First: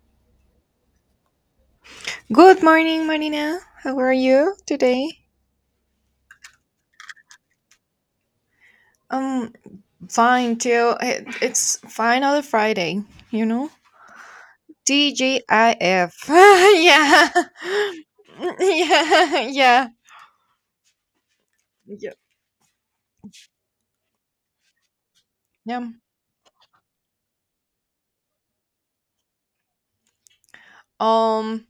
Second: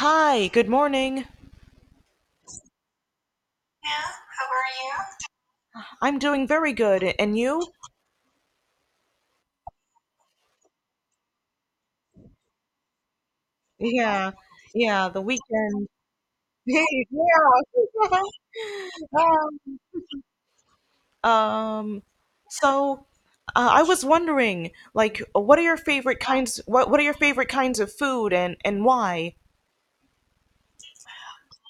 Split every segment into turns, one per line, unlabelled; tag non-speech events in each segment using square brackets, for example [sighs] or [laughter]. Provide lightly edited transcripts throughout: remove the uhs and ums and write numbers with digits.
Hi, good morning. Yeah,
Good morning, Marina. How are
how
you
are
today?
you? I'm doing very good. And you?
Um, Fine too. It's finally Friday, you know?
Yeah, yeah, the weekend.
TGIF. [laughs]
[laughs] yeah.
yeah. [laughs] yeah.
[laughs]
Yeah.
um,
Yeah.
so I was wondering, like,
Yeah.
what are your favorite kinds of food and why?
Um,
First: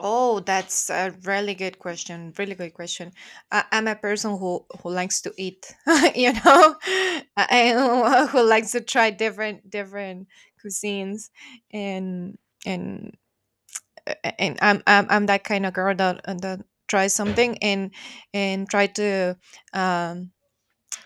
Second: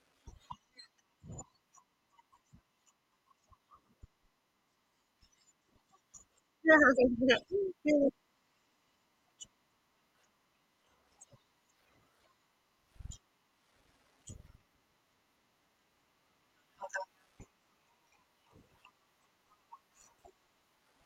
oh, that's a really good question. Really good question. I'm a person who likes to eat, [laughs] you know? [laughs]
[laughs]
Who likes to try different cuisines, and and and I'm that kind of girl that tries something, and try to um,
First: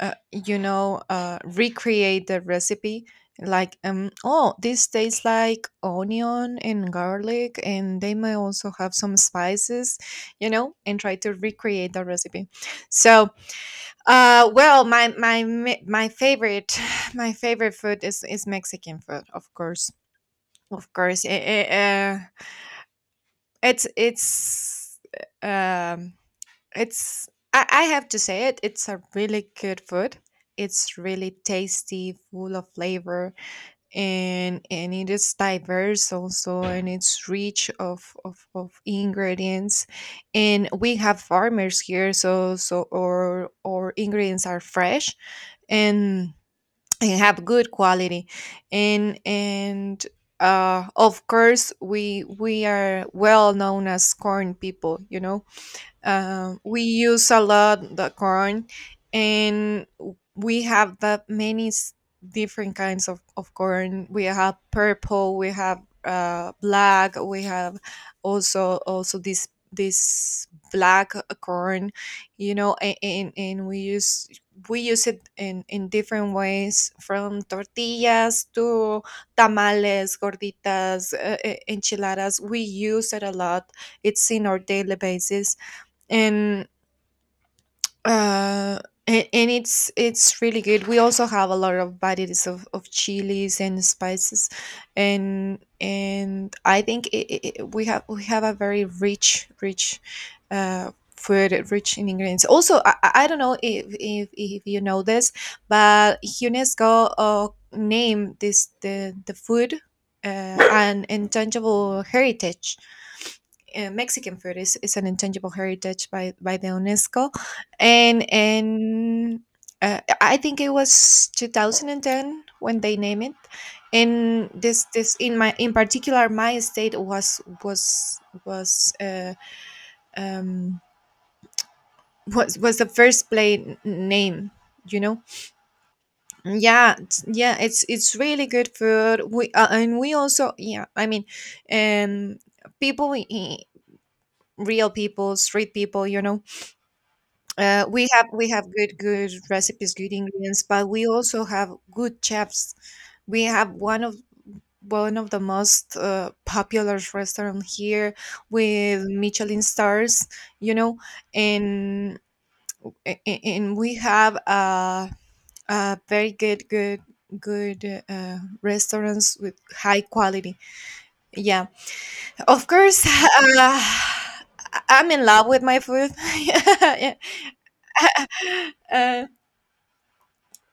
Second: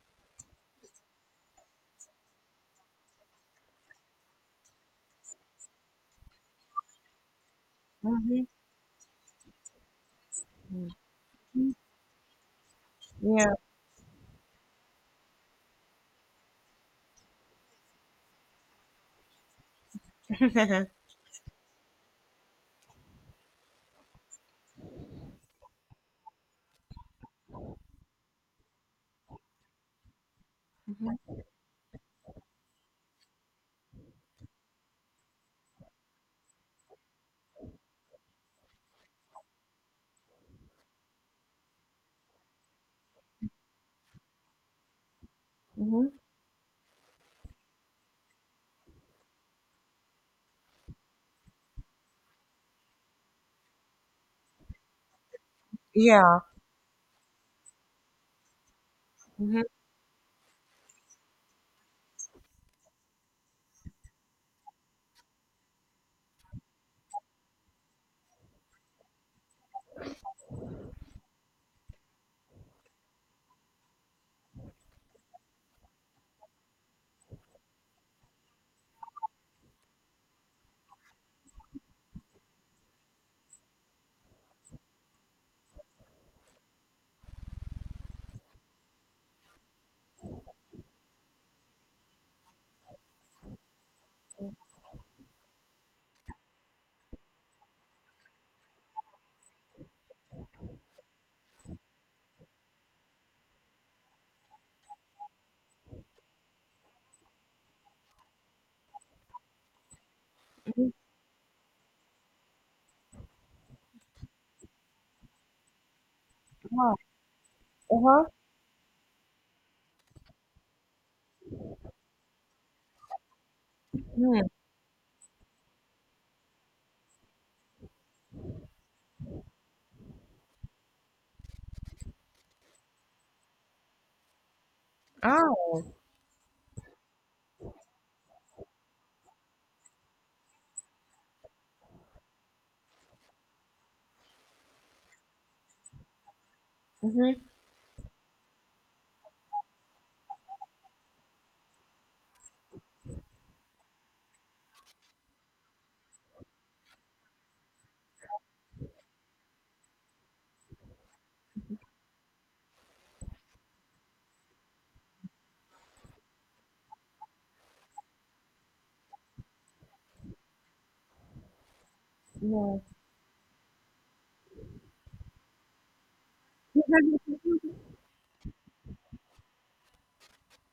recreate the recipe. Like, oh, this tastes like onion and garlic, and they may
Mhm.
also have some spices, and try to recreate the recipe. so
Yeah. [laughs]
uh well, my favorite [sighs] my favorite food is Mexican food, of course.
Mhm.
Of course. It's it's um it's. I have to say, it's a really good food. It's really tasty, full of flavor, and it is diverse also, and it's rich of ingredients. And we have farmers here, so our ingredients are fresh
Mhm.
and and have good quality. And Of course, we are well known as corn people you know
Yeah.
um, We use a lot the corn,
Mhm.
and we have that many different kinds of corn. We have purple, we have black, we have also this black corn, and we use it in different ways, from tortillas to tamales, gorditas, enchiladas. We use it a lot. It's in our daily basis, and uh and it's really good. We also have a lot of varieties of chilies and spices. And I think, we have a very rich uh food, rich in ingredients. Also, I don't know if you know this, but UNESCO named this, the food, uh,
Mhm.
an intangible heritage. Mexican food is an intangible heritage by the
Wow.
UNESCO.
Uh-huh.
And I think it was 2010 when they named it.
Mm.
And this this in my, in particular, my state was was was uh, um was was the first play name, you know.
Oh.
Yeah, it's really good food. We And we also, yeah, I mean, um people, real people, street people.
Mhm.
We have good recipes, good ingredients, but we also have good chefs. We have one of the most popular restaurant here, with Michelin stars, you know, and and we have a very good restaurants with high quality. Yeah, of
Yeah.
course. [laughs] Uh, I'm in love with my food. [laughs] Yeah.
[laughs]
[laughs] uh,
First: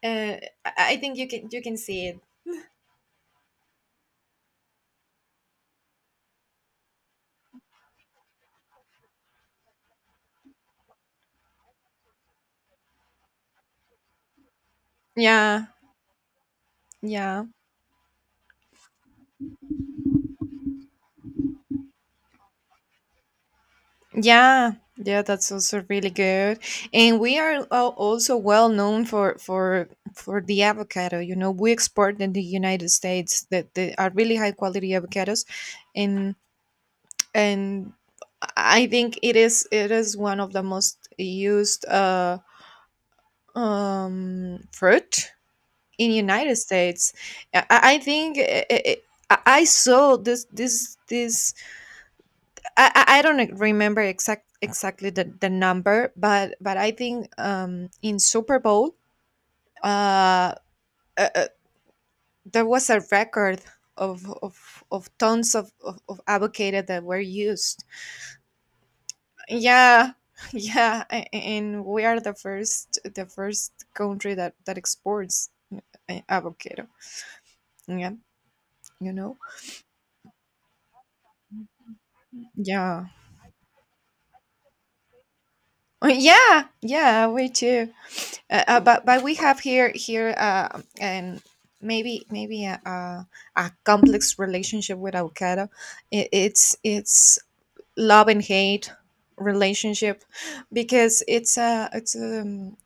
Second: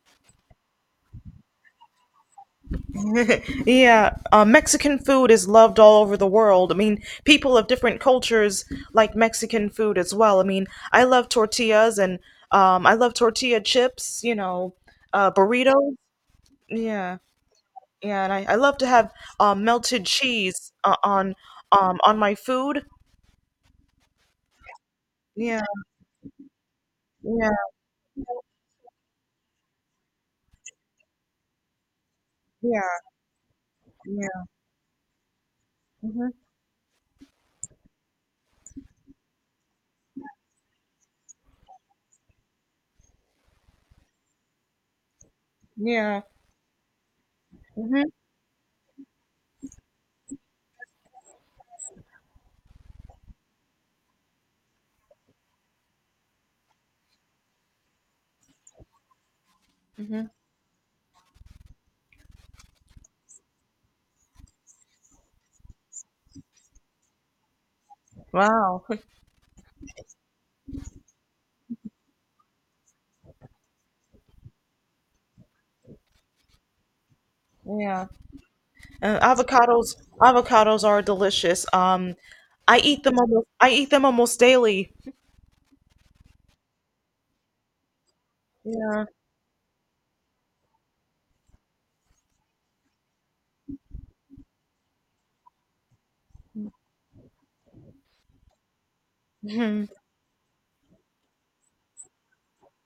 Uh, I think you can see it.
Yeah, Mexican food is loved all over the world. I mean, people of different cultures like Mexican food as well. I mean, I love tortillas and I love tortilla chips, you know,
Yeah,
burritos. Yeah,
yeah,
yeah, and I love to have melted cheese on my food.
yeah, yeah. That's
Yeah,
also really good, and we are
yeah,
also well known for the avocado. We export in the United
yeah,
States that, are really
yeah,
high quality avocados,
hmm,
and and I think it is one of the most used fruit in
yeah.
United States. I
Hmm.
think. I saw this this this I don't remember exactly the number, but I think, in Super Bowl,
Hmm.
uh, uh, uh, there was a record of tons of avocado that were used.
Wow.
Yeah, [laughs] yeah, and we are the first country that exports avocado.
[laughs] Yeah.
Yeah, you know.
Avocados are delicious.
Yeah,
I eat them almost daily.
[laughs] yeah, yeah. We too. uh, uh, but
Yeah.
but we have here, and maybe a complex relationship with avocado. I It's love and hate
Mhm.
relationship, because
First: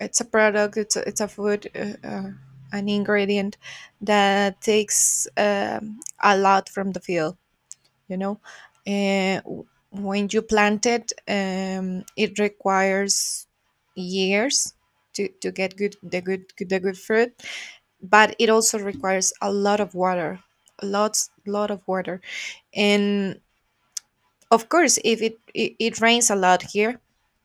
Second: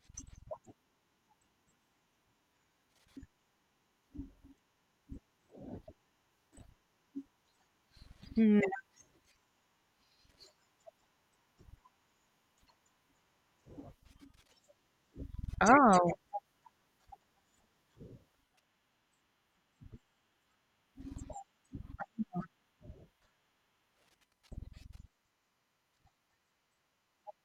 it's a product. It's a food, an ingredient that takes, a lot from the field you know
Mhm.
when you plant it, it requires years to get
Oh.
good fruit. But it also requires a lot of water, lot of water. And of course, if it rains a lot here,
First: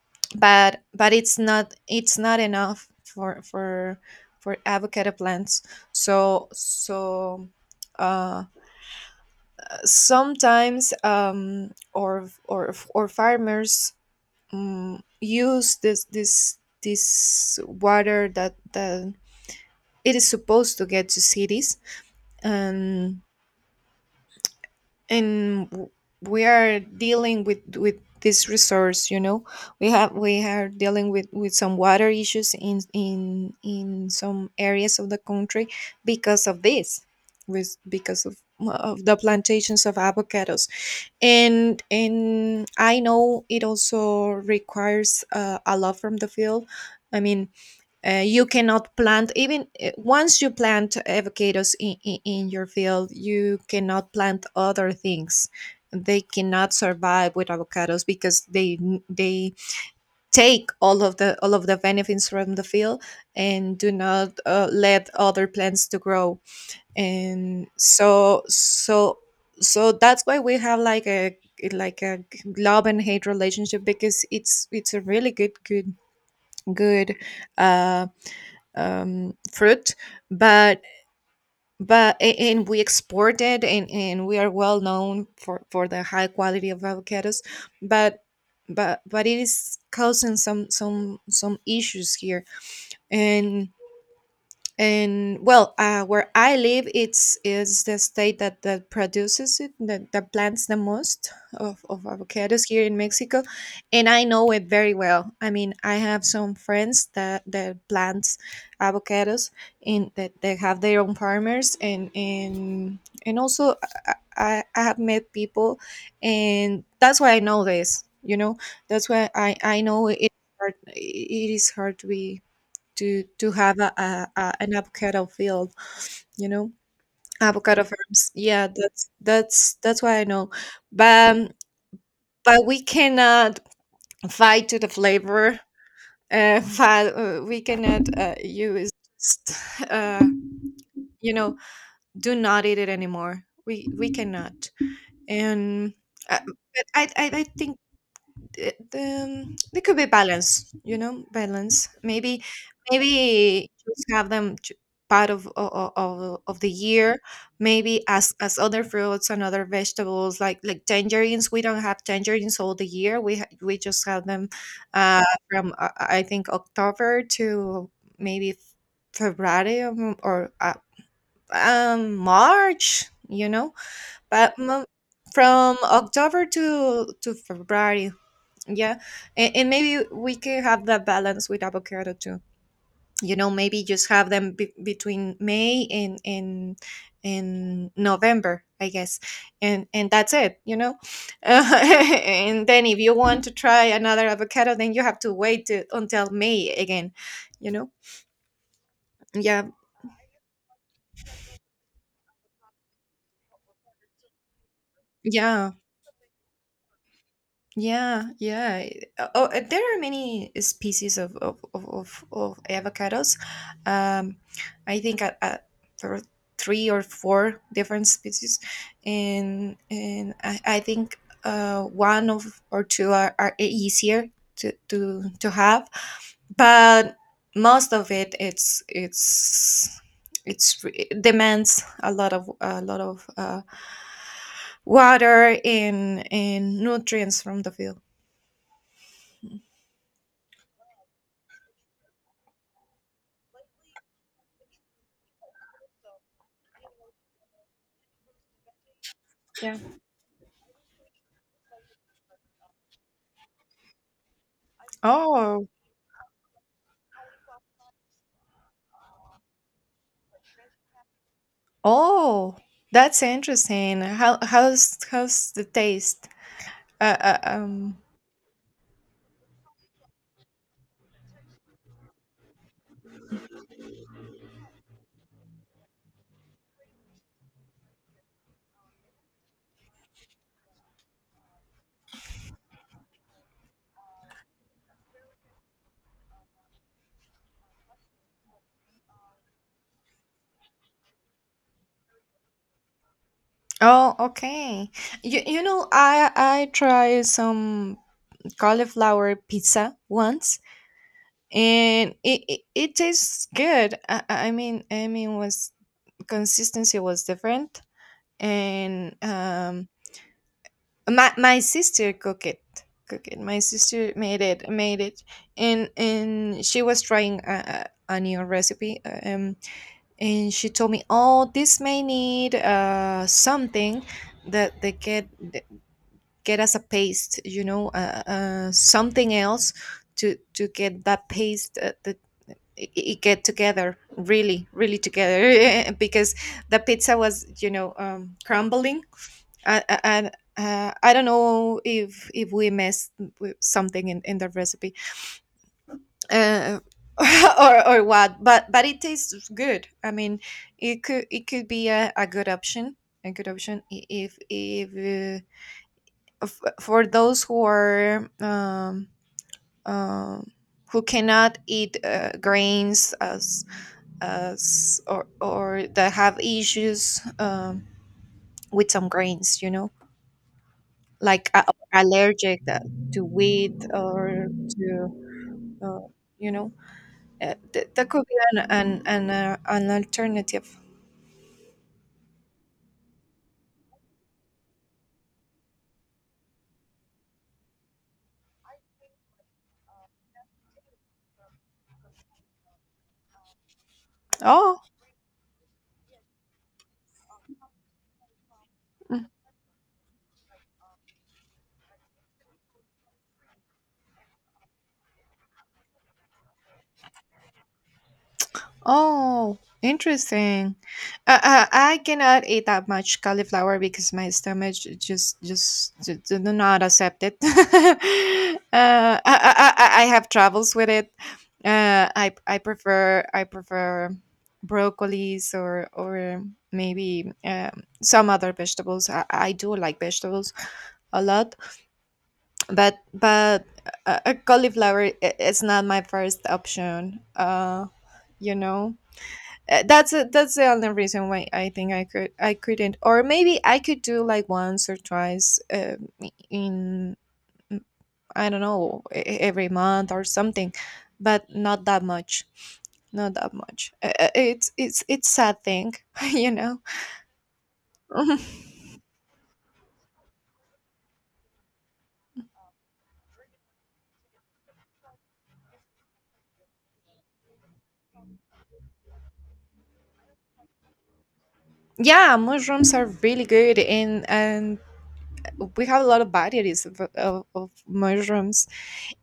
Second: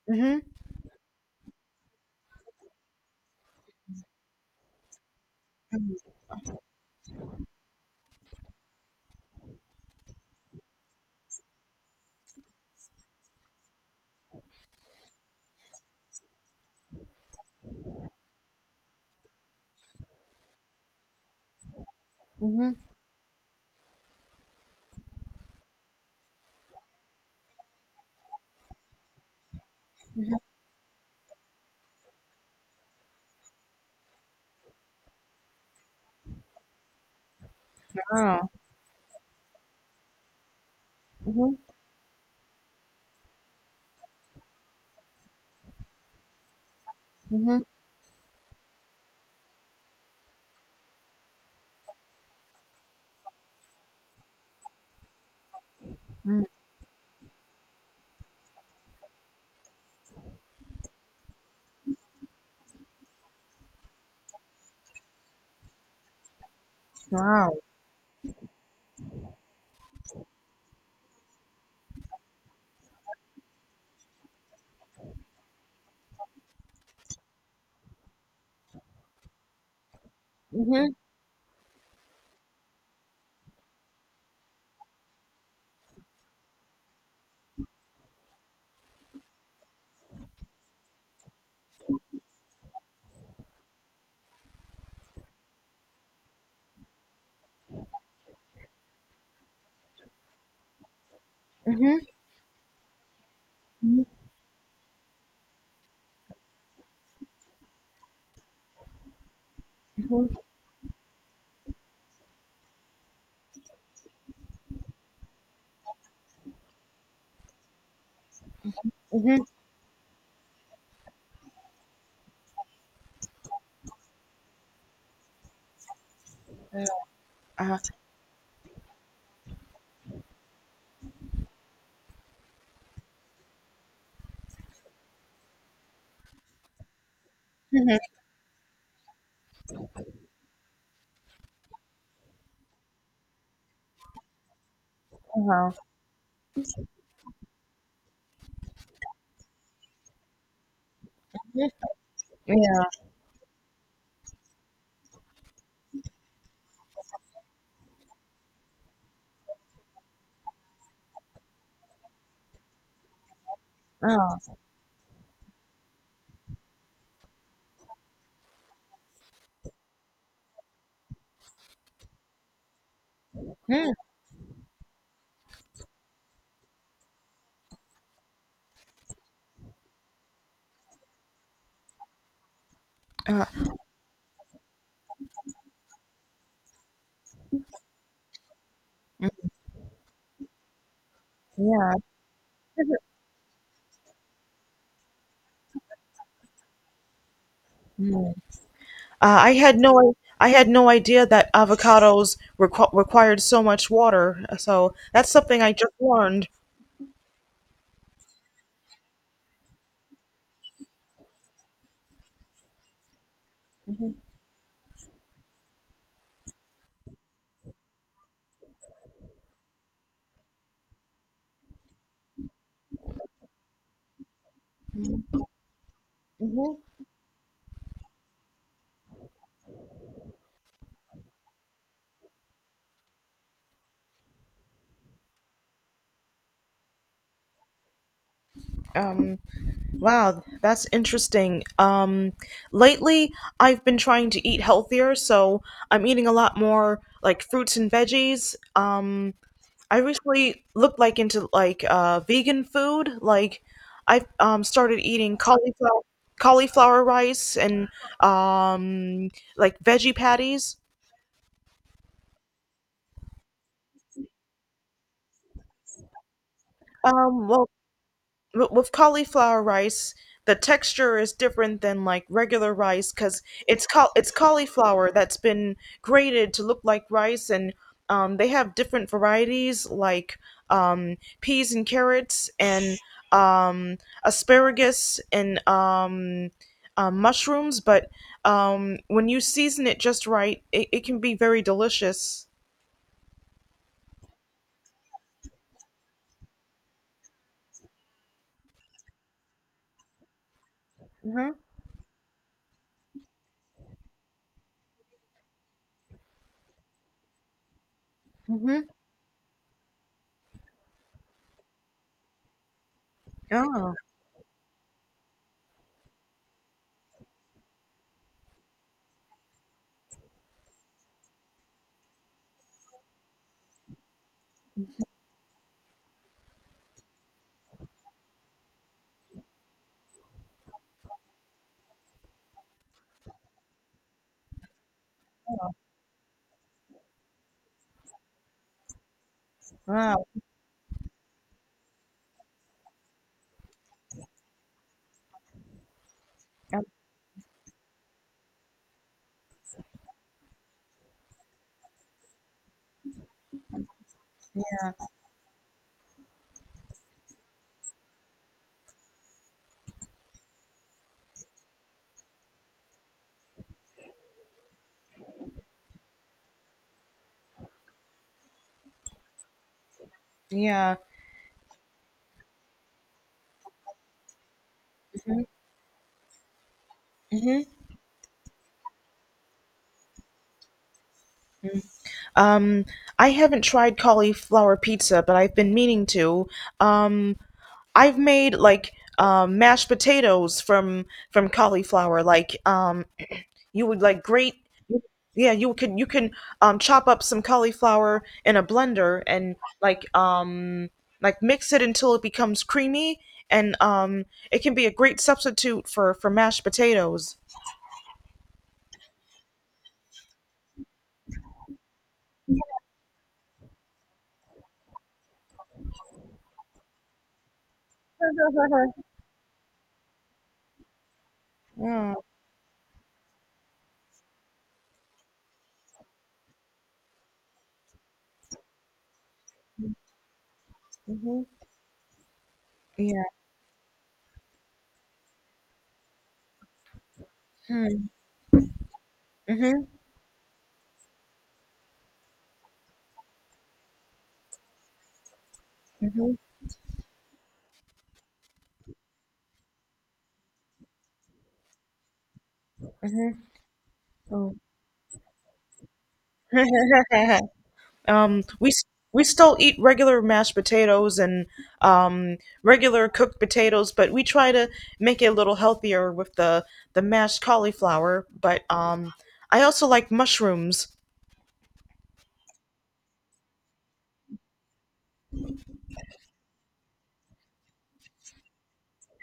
Mhm.
but it's not enough for avocado plants. So so uh, sometimes, or farmers use this water that it is supposed to get to cities.
Mhm.
And and w- we are dealing with this resource. We are dealing with some water issues in some areas of the country, because of this, with because
Oh.
of the plantations of avocados.
Mhm.
And I know it also requires, a lot from the field, I mean.
Mhm.
You cannot plant, even, once you plant avocados in your field, you cannot plant other things. They
Mhm.
cannot survive with avocados, because they take all of the benefits from the field, and do not let other plants to grow.
Wow.
And so that's why we have, like a love and hate relationship. Because it's a really good uh fruit, but
Mhm.
but a- and we export it, and we are well known for the high quality of avocados, but but it is causing some issues here. And, well, where I live, it's is the state that produces it, that plants the most
Mhm.
of avocados here in Mexico.
Mhm.
And I know it very well. I mean, I have some friends that plants avocados, and
Mhm.
that they have their own farmers, and also, I have met people, and that's why I know this. You know, that's why
Mhm.
I know it. Hard. It is hard to be, to have a an avocado field, you know,
Uh,
avocado farms. Yeah, that's why I know. But um, but we cannot fight to the flavor. [laughs] We
mhm.
cannot, use, uh, you know do not eat it anymore. We cannot.
Uh-huh.
And, but I think, there could be balance,
Mhm.
balance. Maybe,
Yeah.
just have them, part of the year. Maybe, as other fruits and other vegetables, like tangerines. We don't have tangerines all the year, we just have them,
Oh.
uh from, I think, October to maybe February, or March.
Mhm.
but mm, from October to February. Yeah. And maybe we could have that balance with avocado too.
Uh,
Maybe just have them, between May and November, I guess. And that's it. [laughs]
yeah.
And then, if you want to try another avocado, then you have to wait until May again, you know.
Mhm. Uh, I
Yeah.
had no I had no idea that avocados required so much water. So that's something
Yeah.
I just learned.
Yeah, yeah. Oh, there are many species of avocados. Um, I think, there are three or four different species, and I think, one of or two are, easier to have.
Mhm.
But most of it, it demands a lot of, water and nutrients from the field.
Um, wow, that's interesting. Lately I've been trying to eat healthier, so I'm eating a lot more like fruits and veggies.
Yeah.
I recently looked like into like vegan food. Like I've started eating
Oh,
cauliflower rice and um, like veggie patties.
oh, that's interesting. How's the taste? Uh, uh,
Well,
um.
with cauliflower rice, the texture is different than like regular rice because it's cauliflower that's been grated to look like rice, and they have different varieties like peas and carrots and um, asparagus and mushrooms. But when you season it just right, it can be very delicious.
Oh, okay. I tried some cauliflower pizza once,
Mm-hmm.
and it tastes good. I mean, was consistency was different.
Mm-hmm.
And, my sister
Oh,
made it. And she was trying a new recipe, and she told me, oh, this may need something that they get, that get as a paste, something else, to get that paste, that it get together really, really together, [laughs] because the pizza was, crumbling. and,
wow.
and uh, I don't know if we missed something in the recipe, uh,
Uh
[laughs] or what. But it tastes good. I mean, it could be a good option, a good option, I- if f- for those who are, um, who cannot eat, grains, as or that have issues, with some grains,
yeah.
like, allergic, to wheat or to, uh, you know
Mm-hmm.
that could be an alternative.
Um, I haven't tried cauliflower pizza, but I've been meaning to. Um, I've made like mashed potatoes from cauliflower. Like you would like grate,
Oh,
yeah, you can chop up some cauliflower in a blender
mm-hmm.
and like um, like mix it until it becomes creamy, and it can be a great substitute for mashed potatoes.
Oh, interesting. I cannot eat that much cauliflower because my stomach, just do not accept it. [laughs] I have troubles with it.
Yeah.
I prefer broccolis, or maybe, some other vegetables. I do like vegetables a
Hmm.
lot,
Yeah.
but cauliflower is not my first option.
Mm-hmm.
You know. That's that's the only reason why I think I couldn't, or maybe I could do like once or twice,
Mm-hmm.
in mm, I don't know, every month or something, but not that much, not
Mm-hmm.
that much.
Oh.
It's sad thing, [laughs] you know.
[laughs] Um,
[laughs]
we s- we still eat regular mashed potatoes and um, regular cooked potatoes, but we try to make it a little healthier with the mashed cauliflower. But I also like mushrooms.
Yeah, mushrooms are really good, and we have a lot of varieties of mushrooms.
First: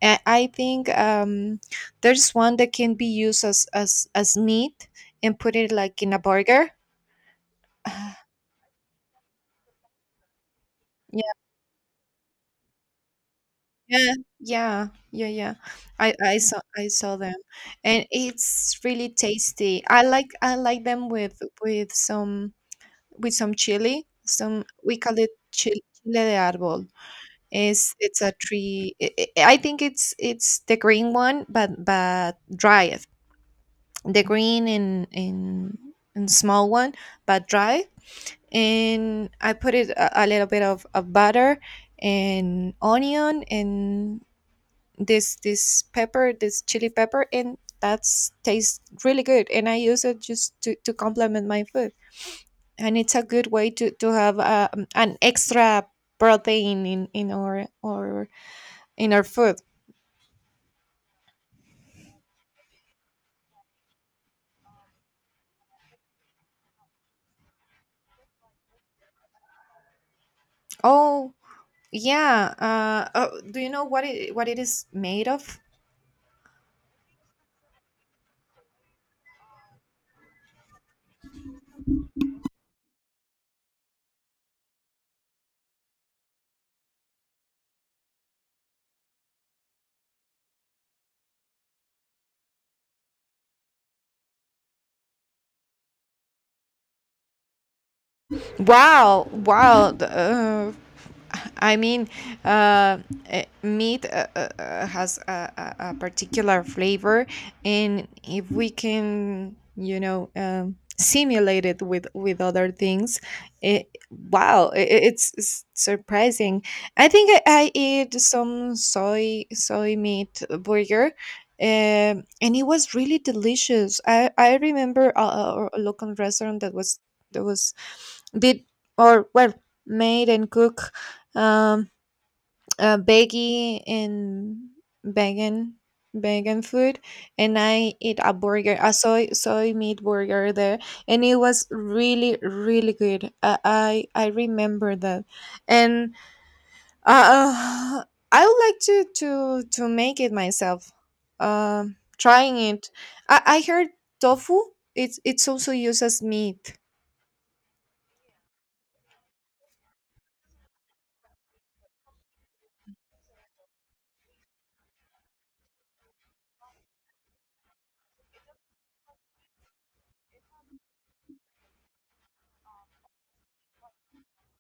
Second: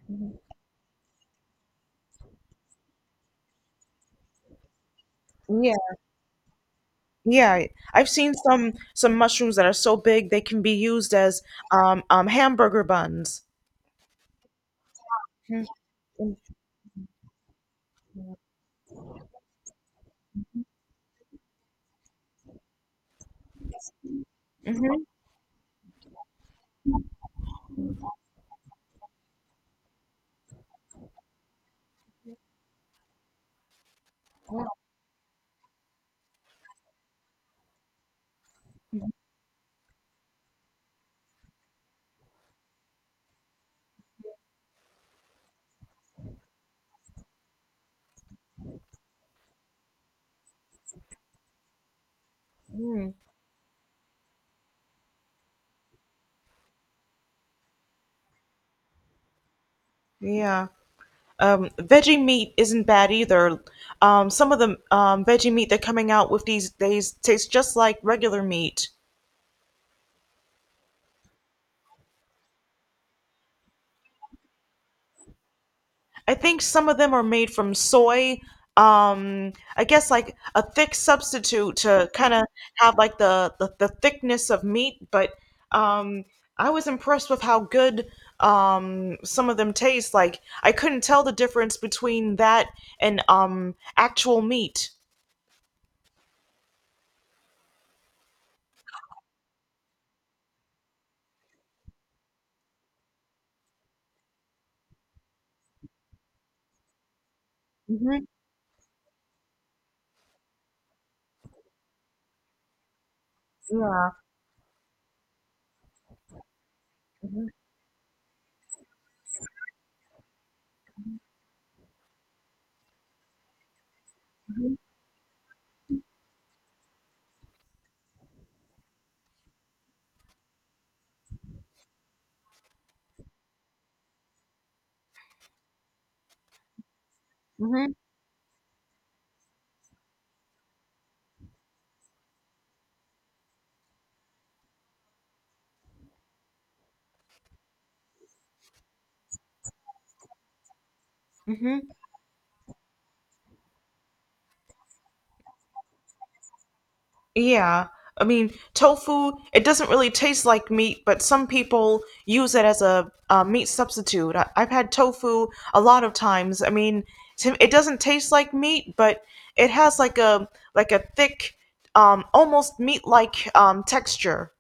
I think, there's one that can be used as as meat and put it
Yeah,
like in a burger.
yeah. I've seen
[sighs]
some mushrooms that are so big they can be used
Yeah,
as hamburger buns.
yeah, yeah, yeah, yeah. I saw them, and it's really tasty. I like them with some with some chili. Some we
Mm-hmm.
call it chili, chile de árbol. It's a tree. I think it's the green one, but dried. The green in small one, but dry. And I put it a little bit of butter and onion and this pepper, this chili pepper, and that's tastes really good. And I use it just to complement my food, and
Hmm.
it's a good way to have, an extra protein in our food.
Yeah. Veggie meat isn't bad either. Some of the veggie meat they're coming out with these days tastes just like regular meat.
Oh yeah, do you know what it is made of?
I think some of them are made from soy. I guess like a thick substitute to kind of have like the, the thickness of meat. But um, I was impressed with how good some of them taste. Like I couldn't tell the difference between that and actual meat.
Wow, wow. the, I mean, uh, eh, Meat, has a, a particular flavor, and
Hmm.
if we can, you know, simulate it with other things, it,
Yeah.
wow, it's surprising. I think
Hmm.
I ate some soy meat burger. And it was really delicious. I remember a, a local restaurant that was did or well made and cook, um veggie and vegan vegan food. And
Hmm.
I eat a burger, a soy meat burger there, and it was really really good. I remember that. And uh, uh, I would like to to make it myself,
Hmm.
trying it. I heard tofu, it's also used as meat.
Yeah. I mean, tofu, it doesn't really taste like meat, but some people use it as a meat substitute. I've had tofu a lot of times. I mean, to, it doesn't taste like meat, but it has like a thick, almost meat-like texture.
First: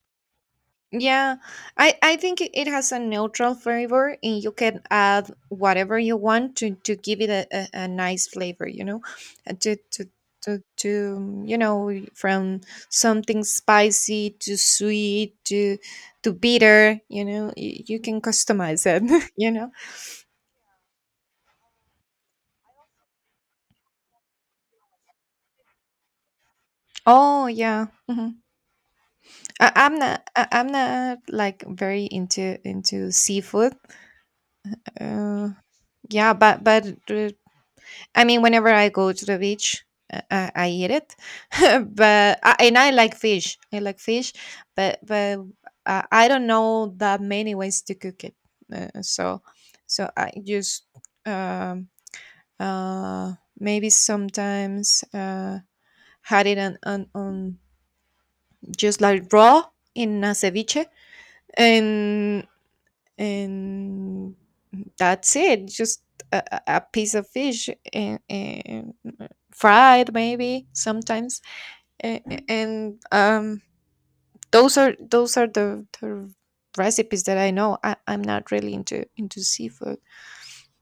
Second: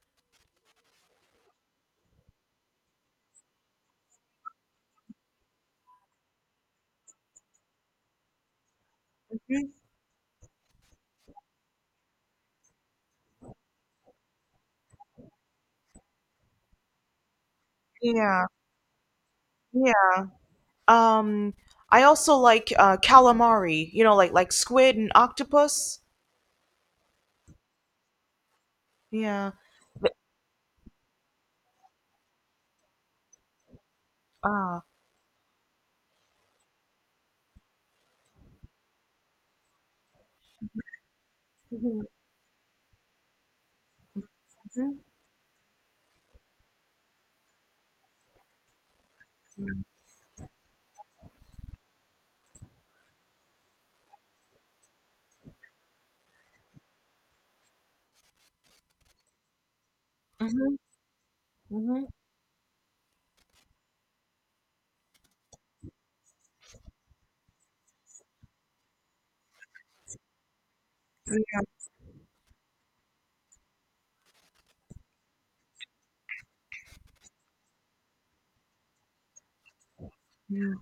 Yeah, I think it it has a neutral flavor, and you can add whatever you want to give it a nice flavor, you know, and to, you know, from something spicy to sweet to bitter, you know, you can
Yeah.
customize it, [laughs] you know.
Yeah. Um, I also like calamari. You know, like squid and octopus.
Oh yeah. Hmm.
Yeah. Th-
I'm not like very into seafood.
Ah.
Uh, yeah, but I mean, whenever I go to the beach, I eat it, [laughs]
Hmm.
but I, and I like fish. I like fish,
Hmm.
but I don't know that many ways to cook it. Uh, so so I just, um, uh, maybe sometimes had it on, just like raw, in a
Hmm.
ceviche.
Hmm.
and and that's it, just a, a piece of fish and fried maybe sometimes, and those are the recipes that I know. I'm not really into seafood.
Yeah.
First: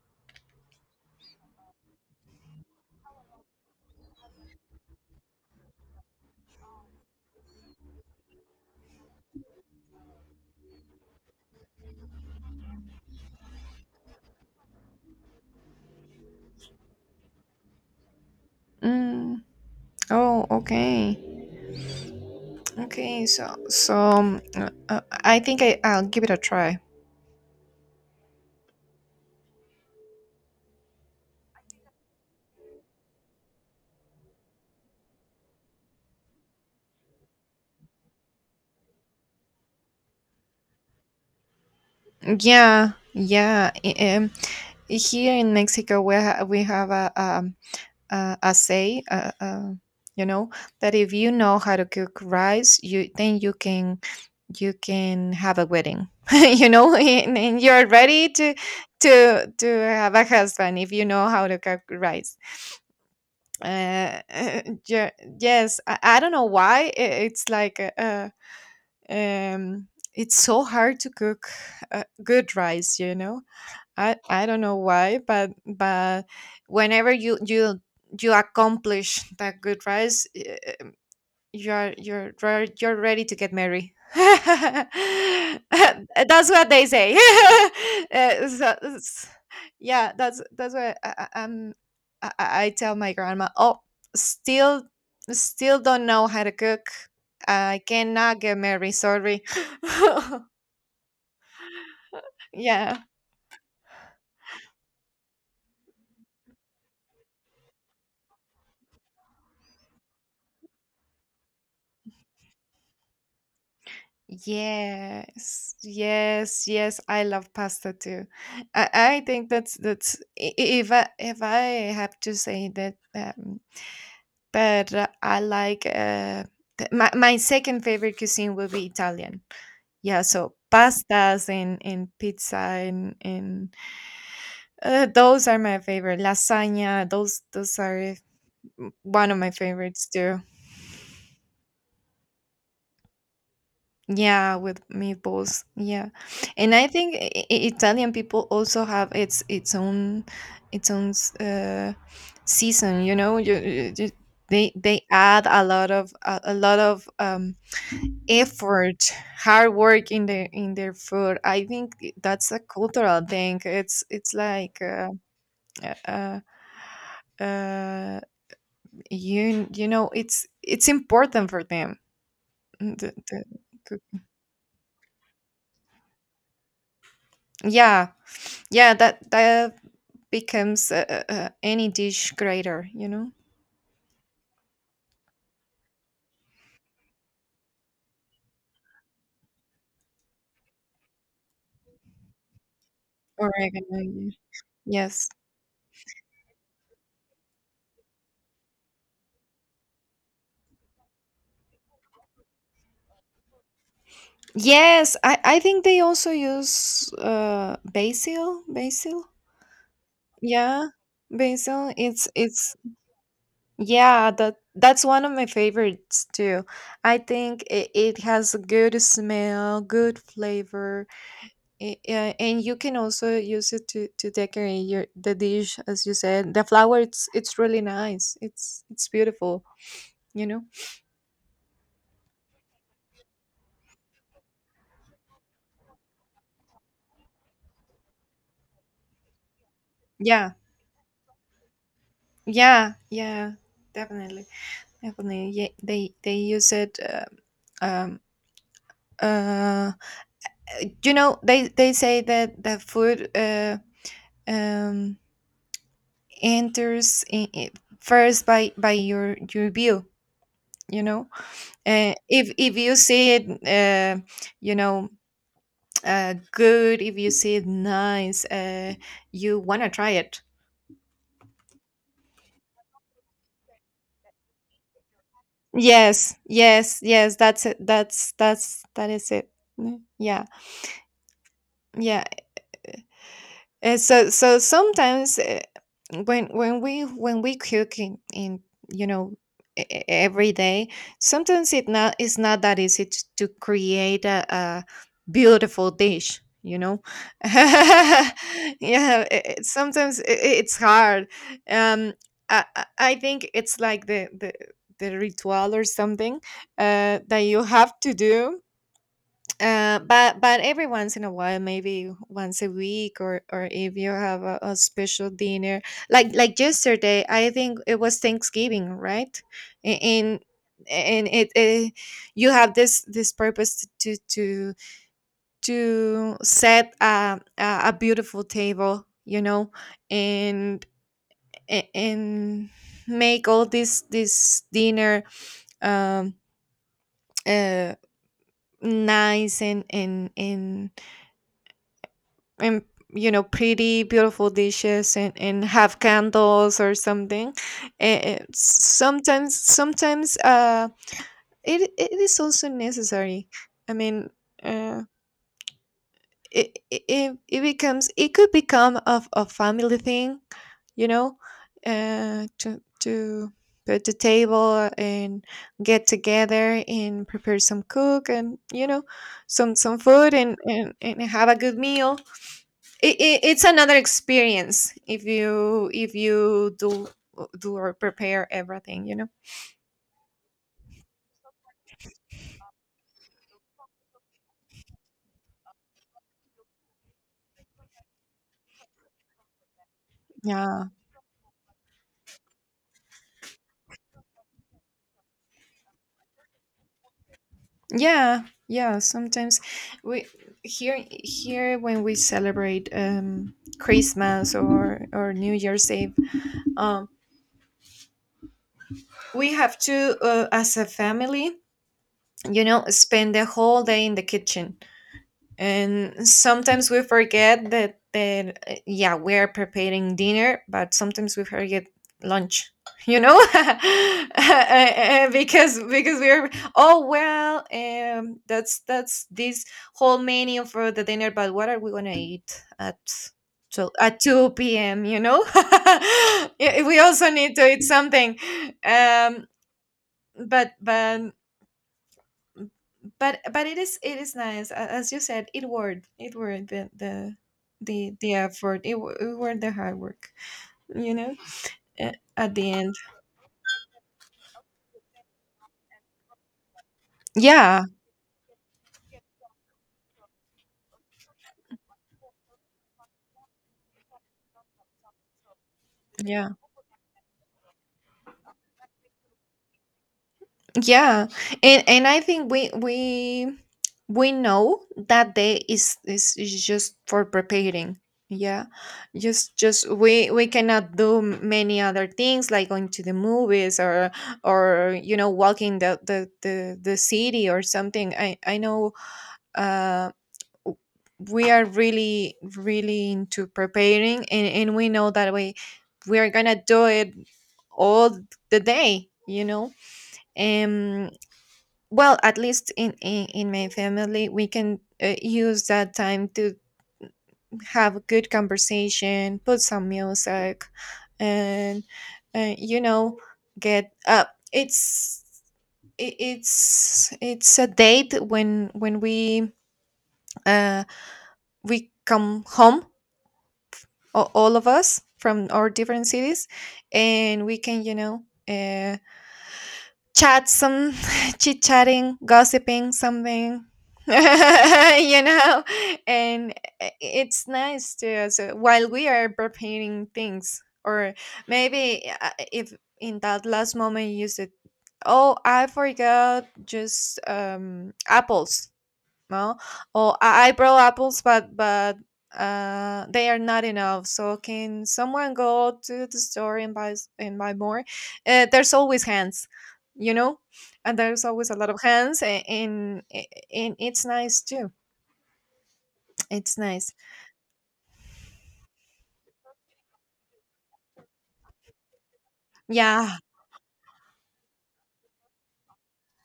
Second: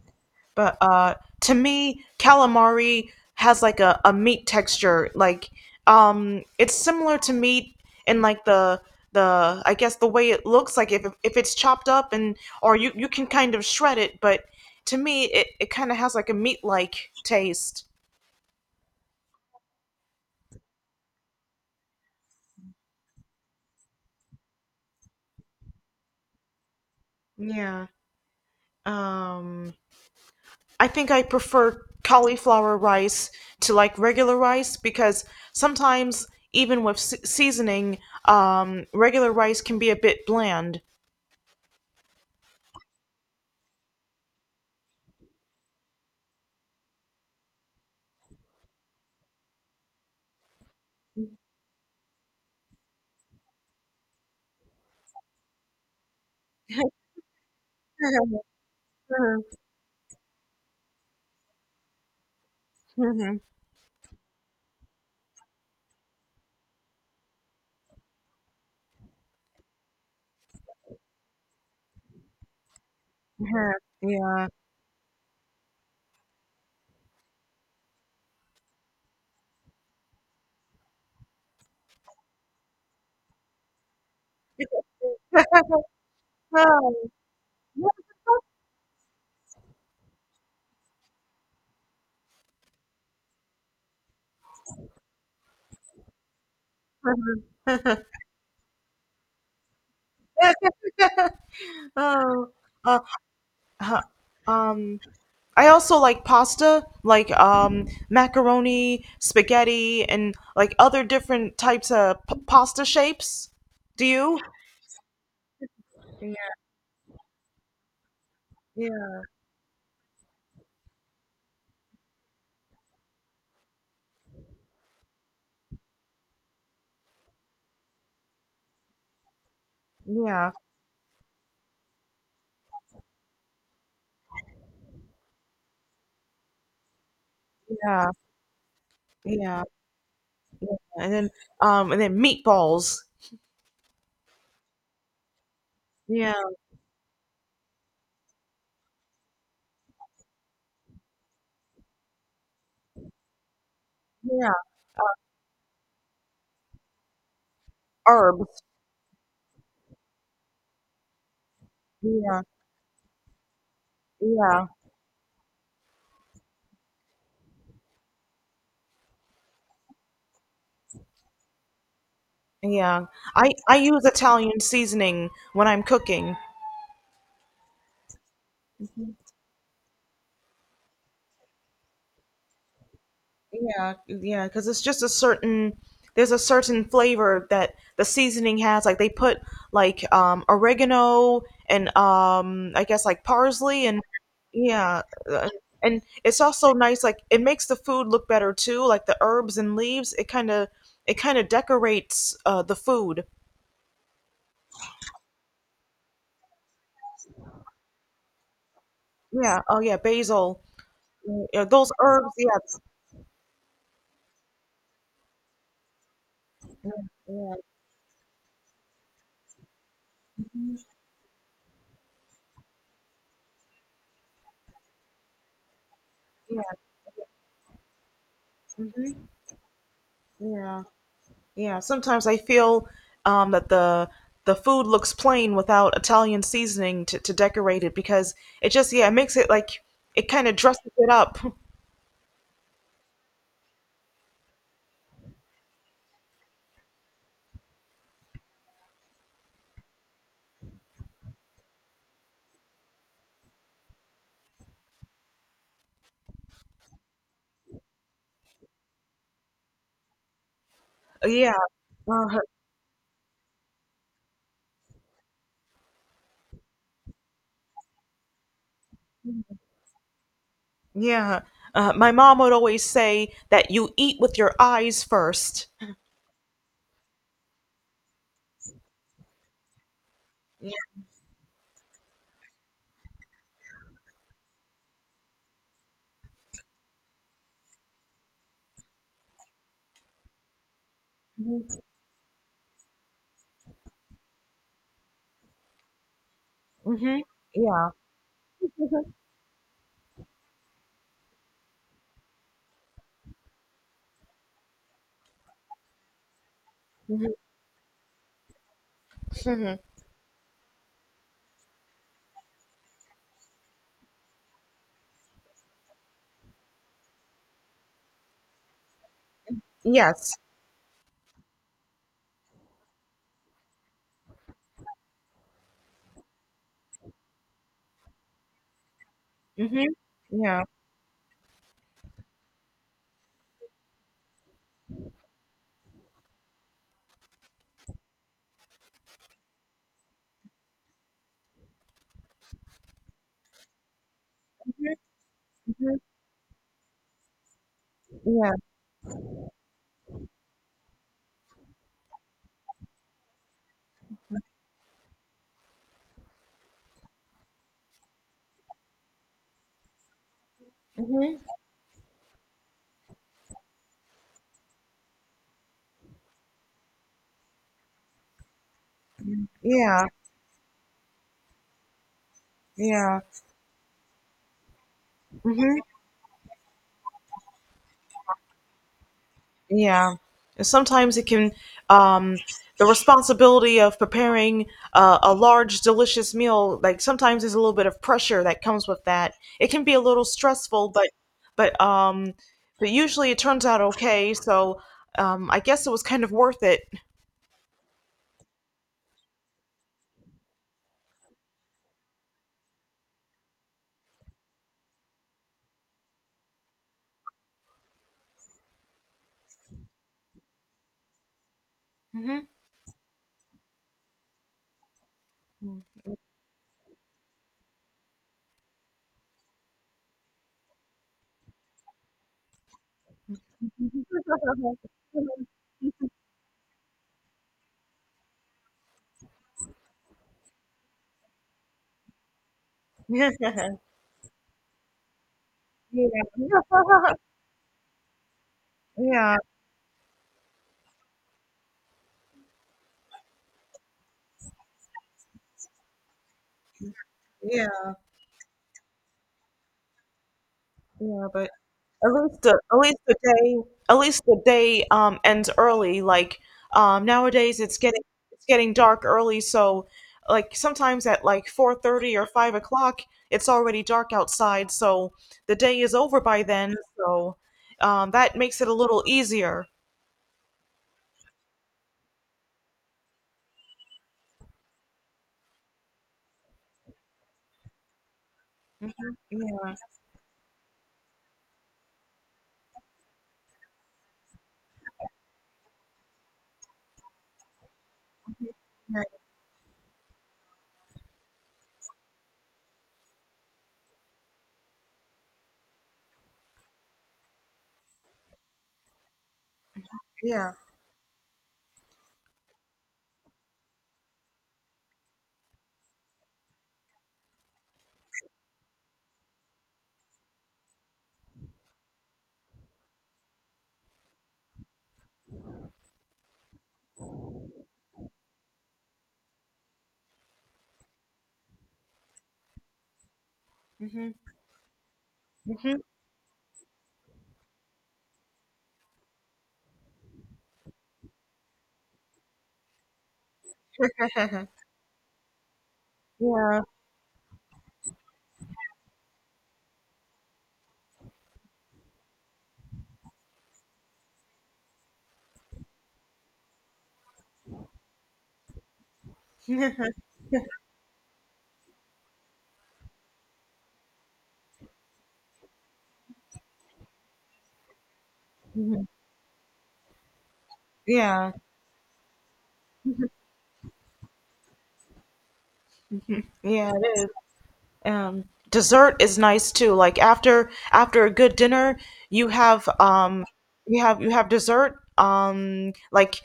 But to me, calamari has like a meat texture. Like it's similar to meat in like the I guess the way it looks. Like if it's chopped up and or you can kind of shred it. But to me, it kind of has like a meat like taste.
Mm, oh okay, okay. So I'll give it a try.
Yeah. Um, I think I prefer cauliflower rice to like regular rice because sometimes even with seasoning, regular rice can be a bit bland.
Yeah, yeah. Here in Mexico we, we have a say, you know, that if you know how to cook rice, you, then you can, you can have a wedding, [laughs] you know, and you're ready
Mhm, mhm,
to have a husband if you know how to cook rice.
mhm, mhm.
Uh, [laughs] yeah, yes, I don't know why it's like, um, it's so hard to cook, good rice, you know.
Yeah. Yeah,
I
yeah.
don't know why, but whenever you accomplish that good rise, eh, you're ready to get married. [laughs]
Yeah.
That's what they
Oh,
say. [laughs]
yeah.
Eh, so- s- yeah, that's what I tell my grandma. Oh, still, still don't know how to cook. I cannot get married. Sorry.
oh,
[laughs] Yeah.
uh, huh, um, I also like pasta, like macaroni, spaghetti, and like other different types of pasta shapes. Do you?
Yes, yes, yes. I love pasta too. I,
Yeah,
I think that's I- If I if I have to say that, but I like, my my second favorite cuisine will be Italian. Yeah,
yeah,
so pastas and pizza and those are my favorite. Lasagna, those
yeah,
are, mm, one of my
yeah,
favorites too.
yeah. And then meatballs.
Yeah, with meatballs. Yeah,
Yeah,
and I think Italian people also have its own season. You know, you,
yeah,
they add a lot of a lot of,
herbs.
effort, hard work in their food. I think
Yeah,
that's a cultural thing. It's
yeah,
like, uh, uh, uh, you, you know it's important for them. Mm,
yeah.
the- the-
I use
the-
Italian seasoning when I'm cooking.
yeah, yeah, that that becomes, any dish greater, you know?
Yeah, yeah, because it's just a certain there's a certain flavor that the seasoning has. Like they put like oregano and I guess like
Oregano.
parsley and
Yeah.
yeah,
Yes.
uh, and it's also nice like it makes the food look better too, like the herbs and leaves, it kind of decorates the food.
Yes, I think they also use basil, basil.
Yeah, oh yeah, basil.
Yeah,
Yeah, those
basil.
herbs,
It's
yes.
Yeah, that that's one of my favorites too.
Yeah,
I
yeah,
think it, it has a good smell, good flavor. And you can also use it to decorate your the dish as you said.
yeah.
The flower, it's really nice. It's
Mhm,
beautiful, you know?
yeah. Yeah, sometimes I feel that the food looks plain without Italian seasoning to decorate it because it just yeah it makes it like it kind
Yeah.
of dresses it up. [laughs]
Yeah, yeah, definitely, definitely. Yeah, they use it. Um, uh, you know, they say that the food, um, enters in, I first by your view. You know,
Yeah, uh,
if you see it, you know, good. If you see it nice, you wanna try it.
yeah. My mom would always say that you eat with your eyes first.
Yes, yes, yes. That's it. That's that is it. Mm, yeah, yeah. Sometimes when we cook in, you know, every day, sometimes it's not that easy to create a beautiful dish. You know,
Mm-hmm.
[laughs]
Yeah.
yeah. Sometimes it's hard. Um, I think it's like the ritual or something
Hmm.
that you have to do. But every once in a while, maybe once a week, or if you have a special dinner, like yesterday, I think it was Thanksgiving, right? A-
Yes.
And and it, eh, you have this this purpose to set a beautiful table, you know,
Hmm. Yeah.
and and make all this this dinner, um uh nice, and you know, pretty beautiful dishes and have
Hmm.
candles or something. And
Yeah.
sometimes, it, it is also necessary, I mean, uh it it becomes, it could become of a family thing, you know,
hmm
to put the table and get together and prepare some cook, and you know, some
Yeah.
food, and have a good meal. it,
Yeah.
it, it's another experience
Mm-hmm.
if you do or prepare everything, you know.
Yeah. And sometimes it can, um, the responsibility of preparing a large, delicious meal, like sometimes there's a little bit of pressure that comes with that. It can be a little
Yeah.
stressful, but, um, but usually it turns out okay. So, I guess it was kind of worth it.
Yeah, yeah, sometimes we, here, here when we celebrate Christmas or New Year's Eve, um we have to, as a family, you know, spend the whole day in the kitchen. And sometimes we forget that that, yeah, we are preparing dinner, but sometimes we forget lunch. You know, [laughs] because we're, oh well, that's this whole menu for the dinner. But what are we gonna eat at,
[laughs] yeah. [laughs]
so at two p.m.? You know, [laughs]
Yeah.
yeah, we also need to eat something.
Yeah.
Um, but but it is, it is nice. As you said, it worth it, worth
Yeah.
the effort. It worth the hard work, you
Yeah.
know,
But
at the
at
end.
least the day at least the day ends early. Like nowadays
Yeah,
it's getting dark early, so like sometimes at like 4:30 or 5 o'clock it's already dark outside, so the day is over by
yeah,
then. So that makes it a little easier.
yeah. And I think we know that day is just for preparing. Yeah,
Hmm.
just
Yeah.
just we cannot do many other things like going to the movies, or you know, walking the the city or something. I know,
Right.
um we are really really into preparing, and we know that we are gonna do it all the day, you know.
Yeah.
um well, at least in my family, we can, use that time to have a good conversation, put some music, and, you know, get up. It's, it's a date when we, uh we come home,
Hmm.
all of us from our
Hmm.
different cities, and we can, you know, uh, chat some [laughs] chit chatting, gossiping, something [laughs]
[laughs]
you know. And
yeah.
it's nice to, so while we are preparing things, or maybe, if in that last moment you said, oh, I forgot just apples. No, oh,
[laughs]
I grow apples, but they are not enough. So, can someone go to the store and buy and buy more? There's
Mhm.
always hands, you know, and there's
Yeah.
always a lot of hands, and it's nice too.
[laughs]
It's
Yeah.
nice.
It is. Dessert is nice too. Like after after a good dinner, you have
Yeah,
you have dessert like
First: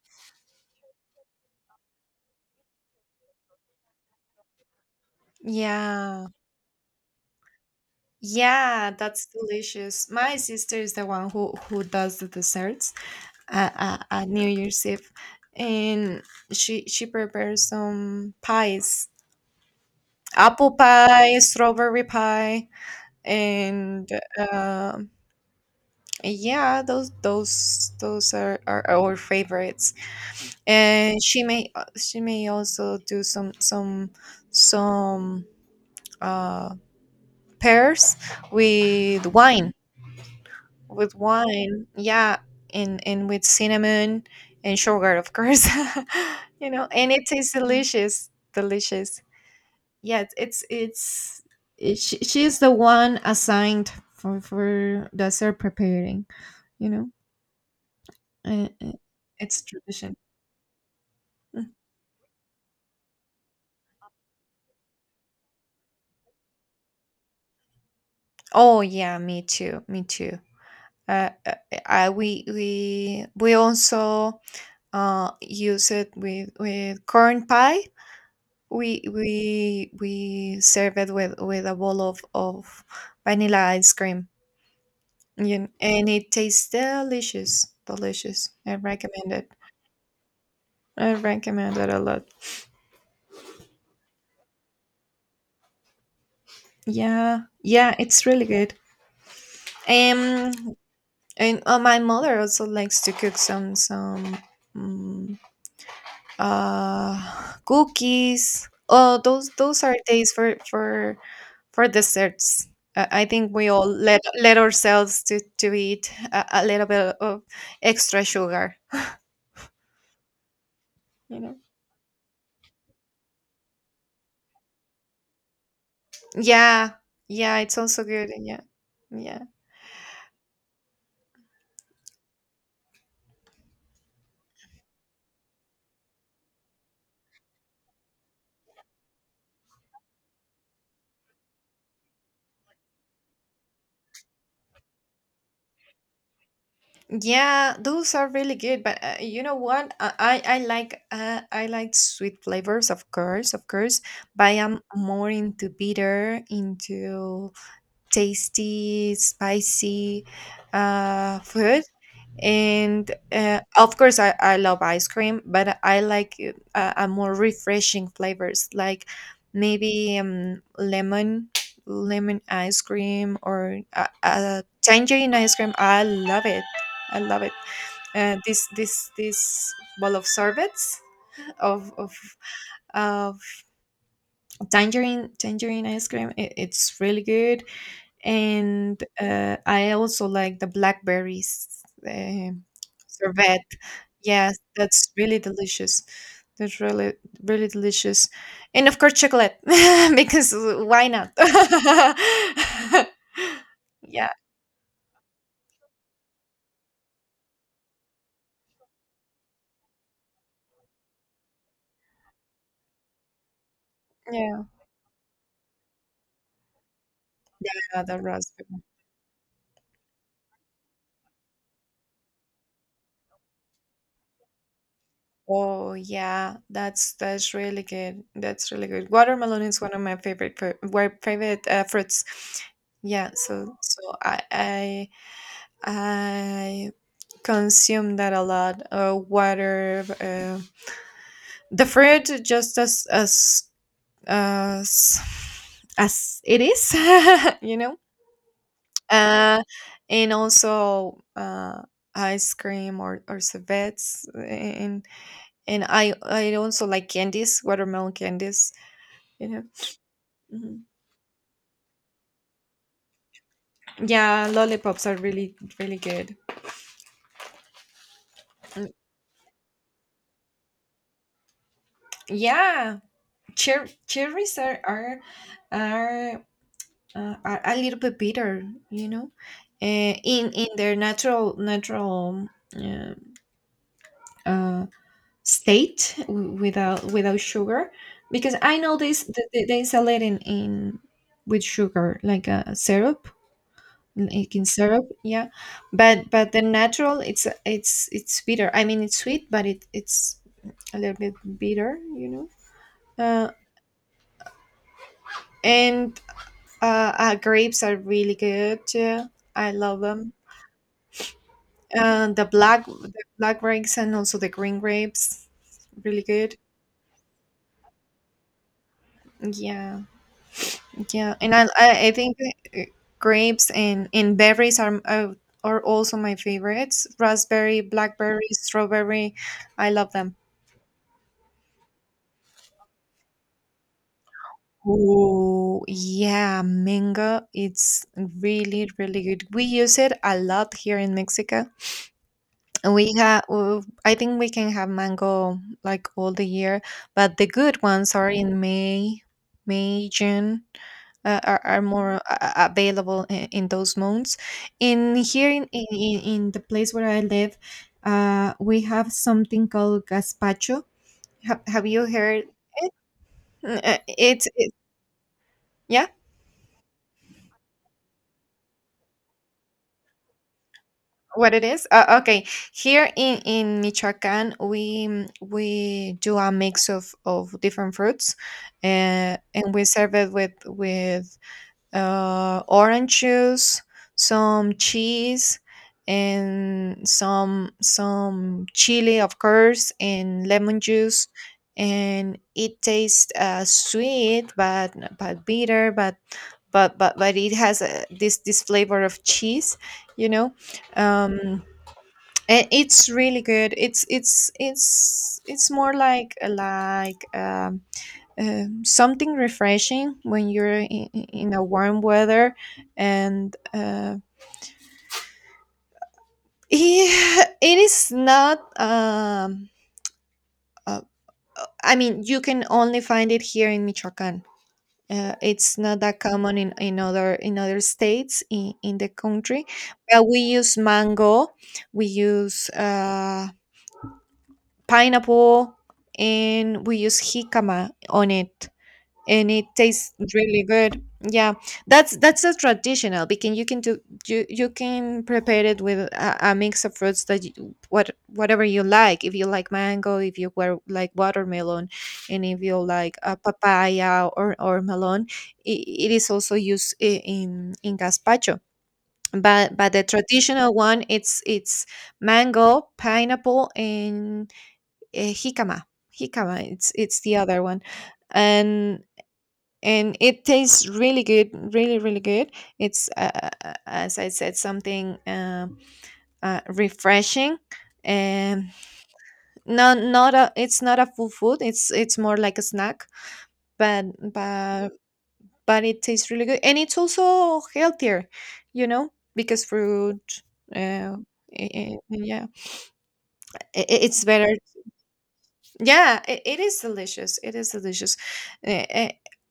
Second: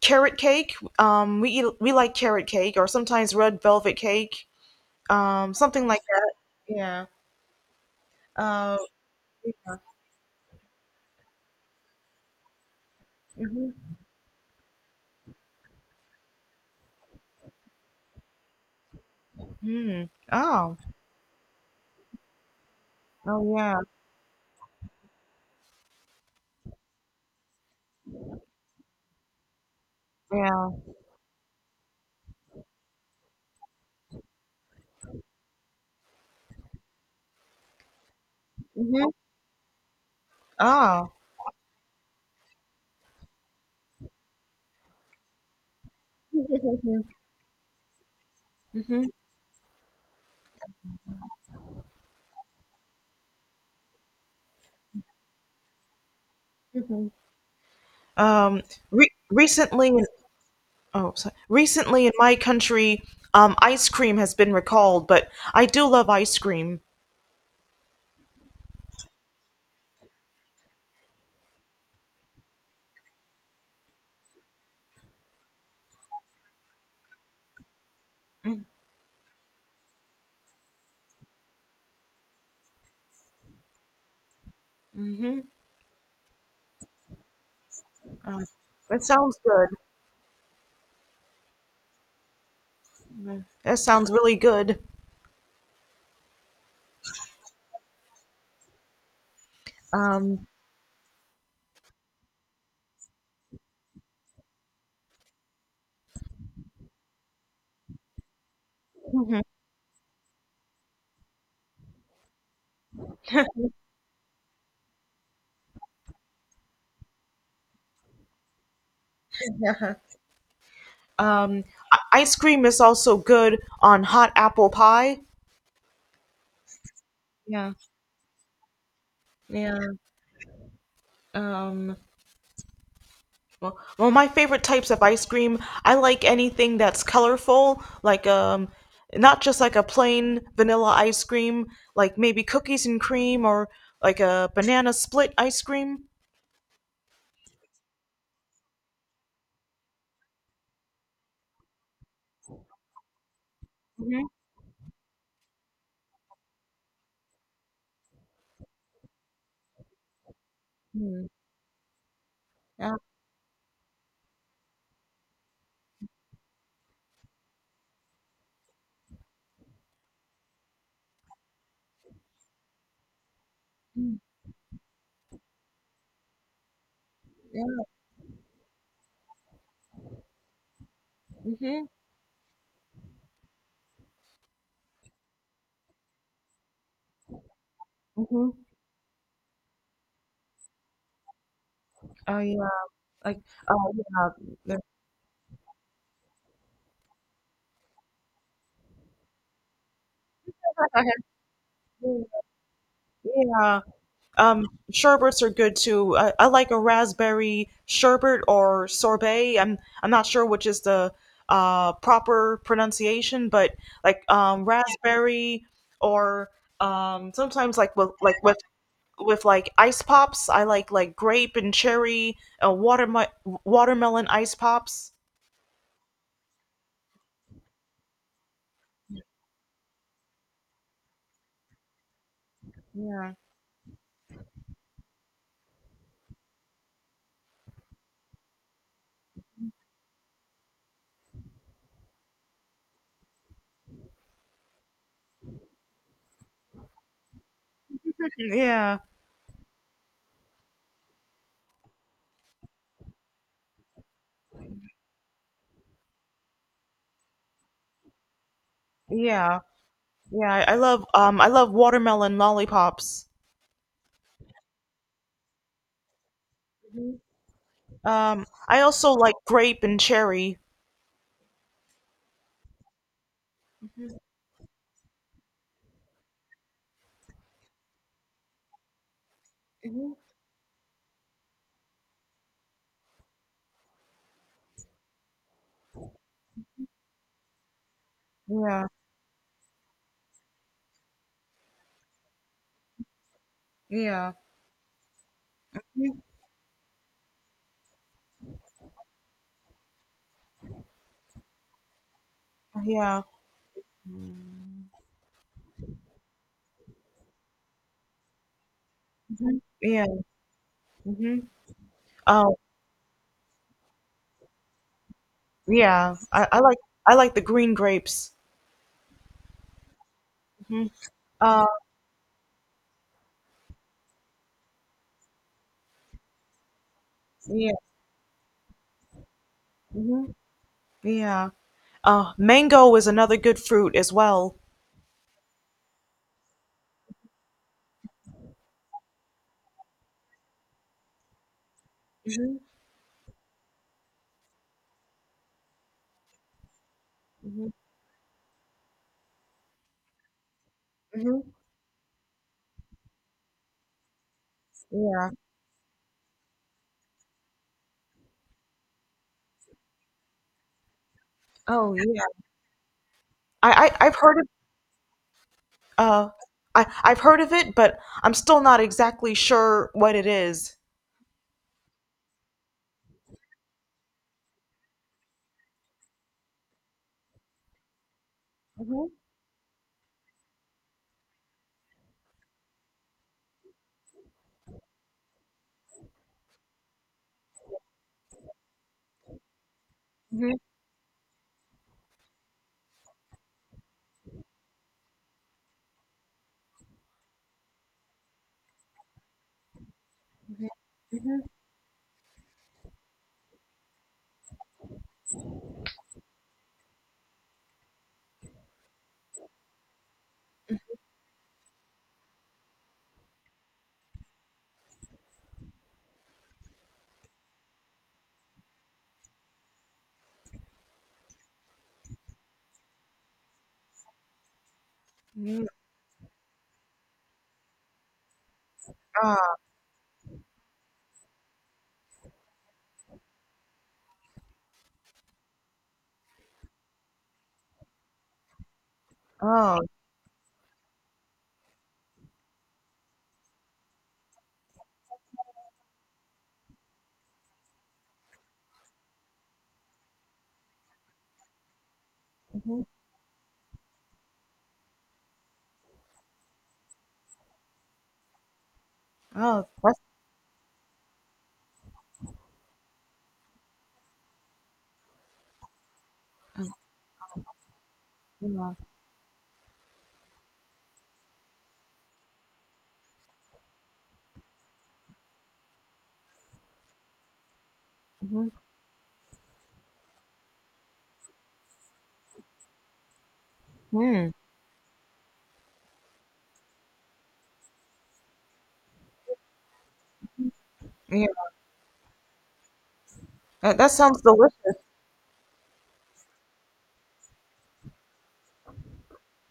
carrot cake. We like carrot cake or sometimes red velvet cake. Something like
yeah.
that. Yeah. Uh,
Yeah, that's delicious. My sister is the one who does the desserts at,
mhm.
at, at New Year's Eve, and she prepares some pies,
Mm.
apple
Oh.
pie, strawberry pie,
Oh yeah.
and um yeah, those are our favorites.
Yeah.
And she may also do some uh, pears
Mm-hmm.
with wine,
Oh.
with wine, yeah, and with cinnamon and sugar, of course, [laughs] you know, and it tastes delicious,
Mm-hmm.
delicious. Yeah, she's the one assigned for the serve preparing, you know,
Um,
uh, uh,
re
it's
recently
tradition.
Oh, so
Mm.
recently in my country, ice cream has been recalled, but I do love ice cream.
Oh yeah, uh, uh, we we also use it with corn pie. We we serve it with a bowl of vanilla ice cream,
Mm-hmm.
and it tastes delicious,
Uh,
delicious. I
that
recommend
sounds
it.
good.
I recommend it a lot.
That sounds really good.
Yeah, yeah, it's really good.
Um,
Um, and my mother also likes to cook some um, uh cookies. Oh,
mhm.
those are days for desserts. I think we all let let ourselves to eat a little bit of extra sugar.
[laughs]
You know.
um, ice cream is also good on hot apple pie.
Yeah, yeah,
Yeah,
it's also good. Yeah, yeah.
yeah. Um, well, well, my favorite types of ice cream, I like anything that's colorful, like not just like a plain vanilla ice cream, like maybe cookies and cream or like a banana split ice cream.
Yeah, those are really good. But you know what? I like sweet flavors, of course, of course.
Mhm.
But I am more into bitter, into tasty, spicy
Mm,
food.
yeah,
And of course I love ice cream, but I like a more refreshing flavors like maybe lemon, lemon ice cream or tangerine ice cream. I love it, I love it.
yeah,
This bowl of sorbets
mhm,
of of of tangerine, tangerine ice cream, it, it's really good.
Mhm.
And I also like the blackberries
Oh
uh,
yeah, like,
sorbet.
oh yeah,
Yes,
the-
that's really delicious. That's really, really delicious, and of course chocolate [laughs] because why
[laughs]
not? [laughs]
Yeah.
Yeah,
Um, sherbets are good too. I like a raspberry sherbet or sorbet. I'm not sure which is the proper pronunciation, but like
yeah,
raspberry or sometimes
yeah, the
like
raspberry.
with like ice pops. I like grape and cherry, uh, watermelon watermelon ice pops.
Oh yeah, that's really good. That's really good. Watermelon is one of my favorite favorite fruits. Yeah,
Yeah,
so so I consume that a lot. The fruit, just as as it is, [laughs] you know.
yeah,
Uh, and also ice cream or sorbets, and I also like candies, watermelon candies, you
yeah,
know.
yeah. I
Mhm.
love I love watermelon lollipops.
Yeah, lollipops are really, really good.
I
Mm.
also like grape and cherry.
Yeah, cherries are are a little bit bitter, you know, in their natural, natural uh, uh, state without, without sugar, because I
Yeah,
know they sell it in with sugar like a syrup,
yeah,
like in syrup, yeah,
mhm,
but the natural, it's bitter. I mean it's sweet, but it it's a little bit bitter, you know.
yeah.
uh
Mhm.
and uh, uh grapes are really good too. I love
Yeah.
them.
Mhm.
And the
Oh,
black, the black grapes and also the green grapes,
yeah.
really
I,
good.
I like I like the green grapes.
Yeah,
Mhm.
yeah, and
Uh,
I think uh, grapes and berries are also my favorites.
yeah.
Raspberry, blackberry, strawberry, I love
Mhm.
them.
Yeah. Mango is another good fruit as well.
Oh yeah, mango. It's really, really good. We use it a lot here in Mexico.
Mhm.
We have, I think we can have mango like all the year, but the
Mhm.
good ones are in May, June,
Mhm.
are more available in those months. In
Yeah.
here in the place where I live, we have something called gazpacho. Have
Oh,
you
yeah.
heard?
I, I I've heard
It's,
of
it, yeah.
uh I've heard of it, but I'm still not exactly sure what it is.
What it is? Okay. Here in Michoacán, we we do a mix of different fruits,
Mhm.
and we serve it with orange juice, some cheese, and some chili, of course, and
Mhm.
lemon juice, and it tastes sweet, but bitter, but it has this this flavor of cheese, you know.
Mhm. Mhm.
Um, and it's really good. It's more like something refreshing when you're in a warm weather, and [laughs] yeah, it is not. Uh, I mean, you can only find it here in Michoacán.
Mhm.
It's not that common in other, in other states in the
Ah.
country, but we use mango, we use pineapple, and we use jicama on it, and it
Oh.
tastes really good. Yeah, that's a traditional, because you can do, you can prepare it with a mix of fruits that you, whatever you like. If you like mango, if you were like watermelon, and if you
Mhm.
like a papaya or melon, it, it is also used in gazpacho.
Oh.
But
That's
the traditional one, it's mango, pineapple, and jicama. Jicama, it's the other one.
yeah.
and and it tastes really good, really, really good. It's as I said, something refreshing.
Mhm.
And not not a, it's not a full food, it's more like a snack, but
Hmm.
but but it tastes really good, and it's also healthier, you know, because fruit uh,
Yeah,
yeah,
that, that sounds
it's better.
delicious.
Yeah, it is delicious. It is delicious. Eh, eh,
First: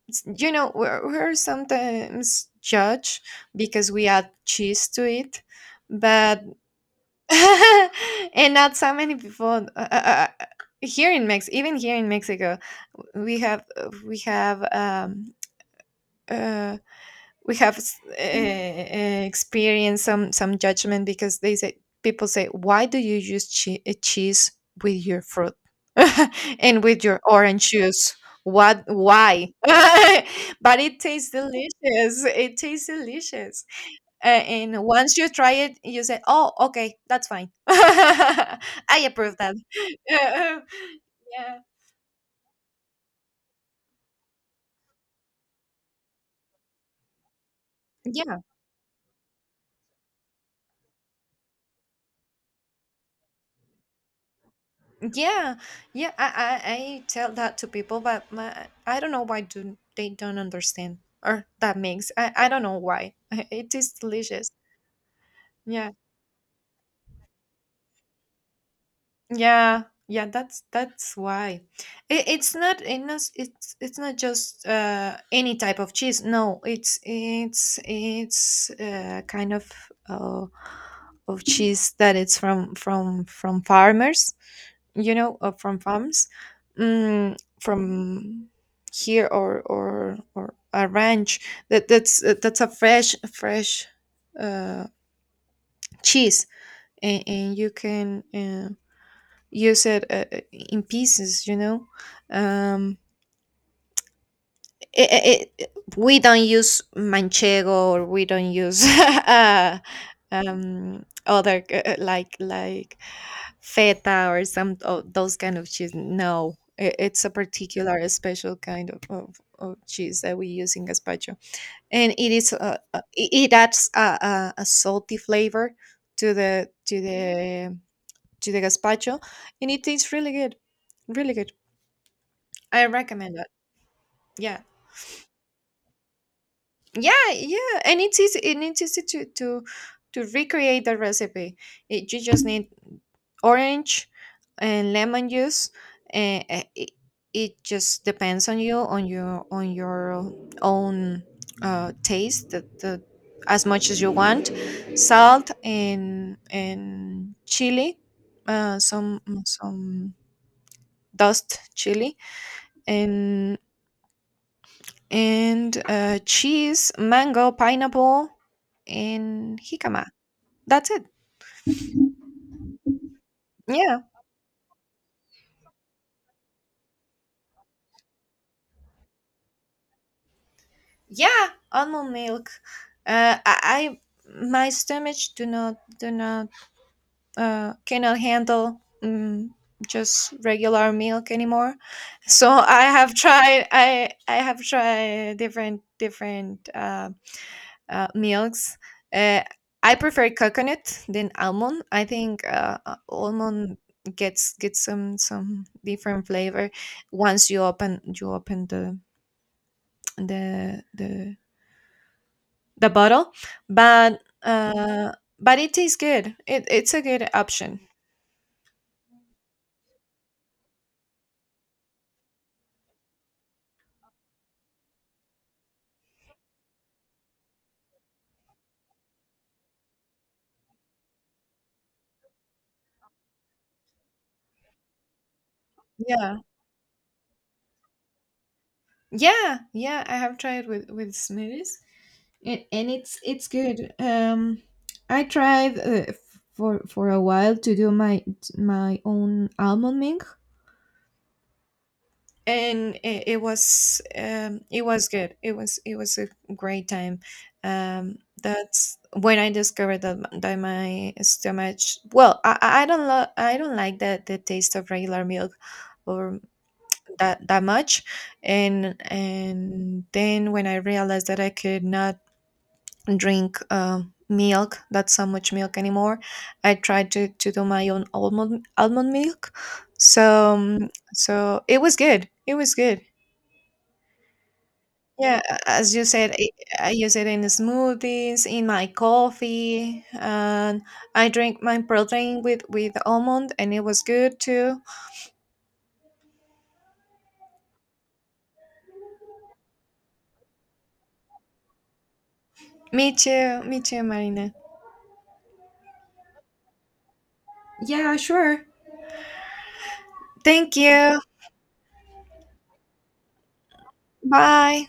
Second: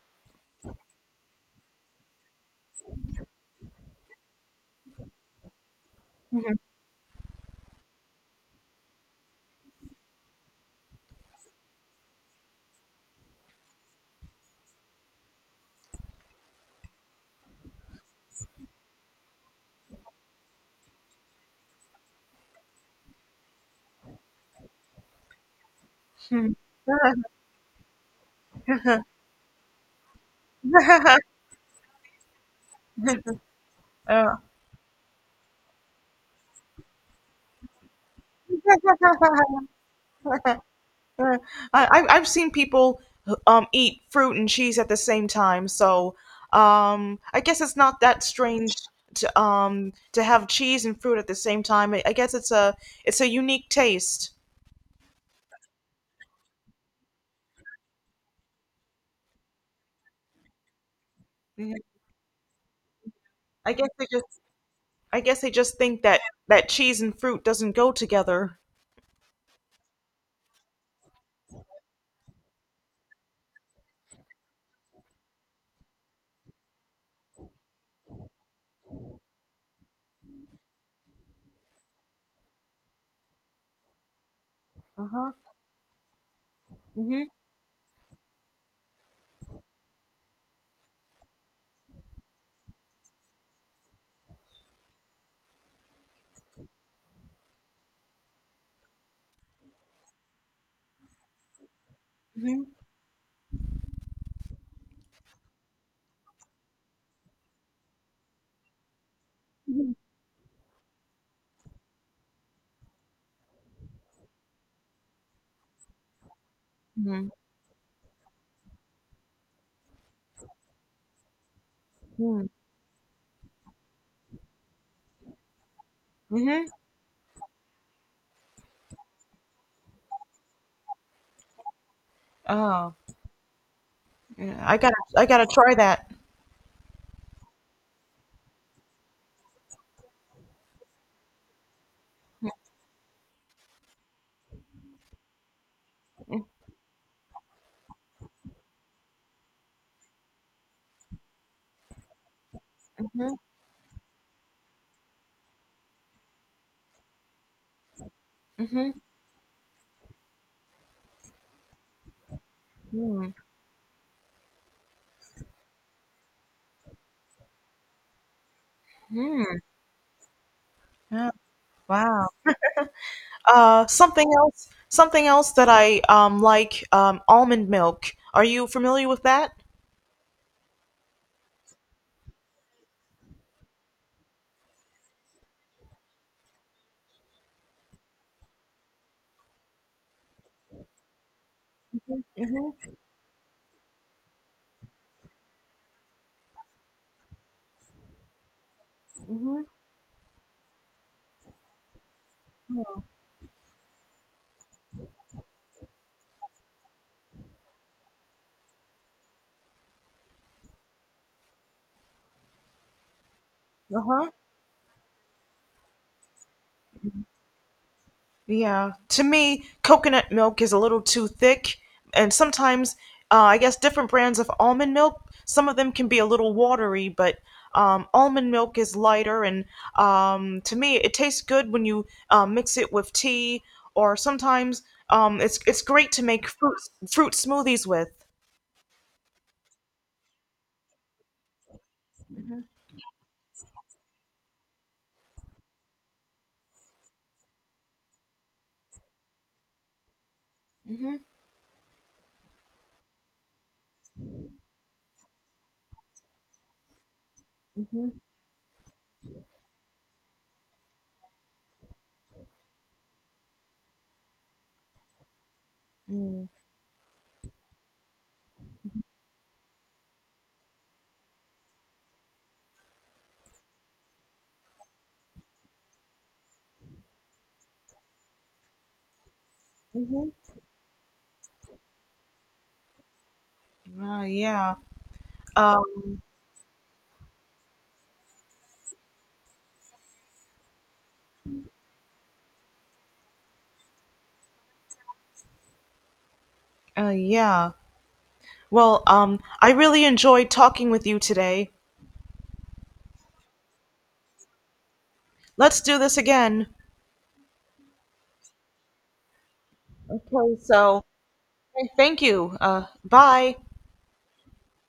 you know, we're sometimes judged because we add cheese to it, but
Uh,
[laughs] and not so many people here in Mex, even here in Mexico, we have we have uh, we have experienced some judgment, because they say, people say, why do you use cheese with your fruit [laughs] and with your orange juice, what, why? [laughs] But it tastes delicious, it tastes delicious.
[laughs] [laughs]
And once you try it, you say, oh okay, that's fine. [laughs] I approve that. [laughs]
I've seen people eat fruit and cheese at the same time, so I guess it's not that
Yeah.
strange to have cheese and fruit at the same time. I guess it's a unique taste.
Yeah, yeah, I tell that to people, but my, I don't know why do they don't understand, or
Yeah.
that makes, I don't know why [laughs] it
I guess
is
they just
delicious.
I guess they just
Yeah,
think that that cheese and fruit doesn't go together.
yeah, yeah. That's why. It, it's not it not it's it's not just any type of cheese. No, it's kind uh, of cheese that it's from farmers,
Uh
you
huh.
know, from farms,
Mhm.
from here, or a ranch, that that's a fresh, fresh uh, cheese. And you can use it in pieces, you know.
Mhm.
um, it, it, it, we don't use manchego, or we don't use [laughs]
Mhm.
other like feta, or some of those kind of cheese. No, it, it's a particular, a special kind of cheese that we use in gazpacho, and it
Mhm.
is it, it adds a salty flavor to
Mhm.
the to the to the gazpacho, and it tastes really good, really good. I
Oh.
recommend that. Yeah.
Yeah, I gotta try that.
Yeah, yeah, and it's easy, and it's easy to recreate the recipe. It, you just need orange and lemon juice, and it, it just depends on you, on your, on your own taste, the,
Mhm,
as much as you want, salt and chili,
mhm,
some dust chili,
mm,
and and cheese, mango, pineapple, and
mm.
jicama. That's it.
Yeah, wow.
Yeah,
Something else that I like almond milk. Are you familiar with that?
yeah. Almond milk. I, my stomach do not, do not cannot handle just regular milk anymore.
Mhm,
So I have tried. I have tried different, different milks. Uh,
mhm,
I prefer coconut than almond. I think
mhm.
almond gets, gets some different flavor once you open, you open the the the the bottle, but
Uh-huh.
uh, but it tastes good. It, it's a good option.
Yeah, to me, coconut milk is a little too thick, and sometimes, I guess, different brands of almond milk, some of them can be a little watery, but almond milk is lighter, and to me, it tastes good when you mix it with tea, or sometimes it's great to
Yeah,
make fruit smoothies with.
yeah, yeah. I have tried with smoothies, and it's good. I tried for a while to do my my own almond milk,
Hmm.
and it, it was good, it was, it was a great time. um that's when I discovered that, that my stomach, well I don't lo- I don't like the taste of regular milk, or that, that much. And then when I realized that I could not drink milk, not so much milk anymore, I tried to do my own almond, almond milk. So
Mm-hmm.
so it was good, it was good.
Yeah.
Yeah, as you
Um,
said, I use it in smoothies, in my coffee, and I drink my protein with almond, and it was good too.
yeah. Well, I really enjoyed talking with you today.
Me too, me too, Marina.
Let's do this again.
Yeah, sure.
Okay,
Thank
so
you.
thank you. Bye.
Bye.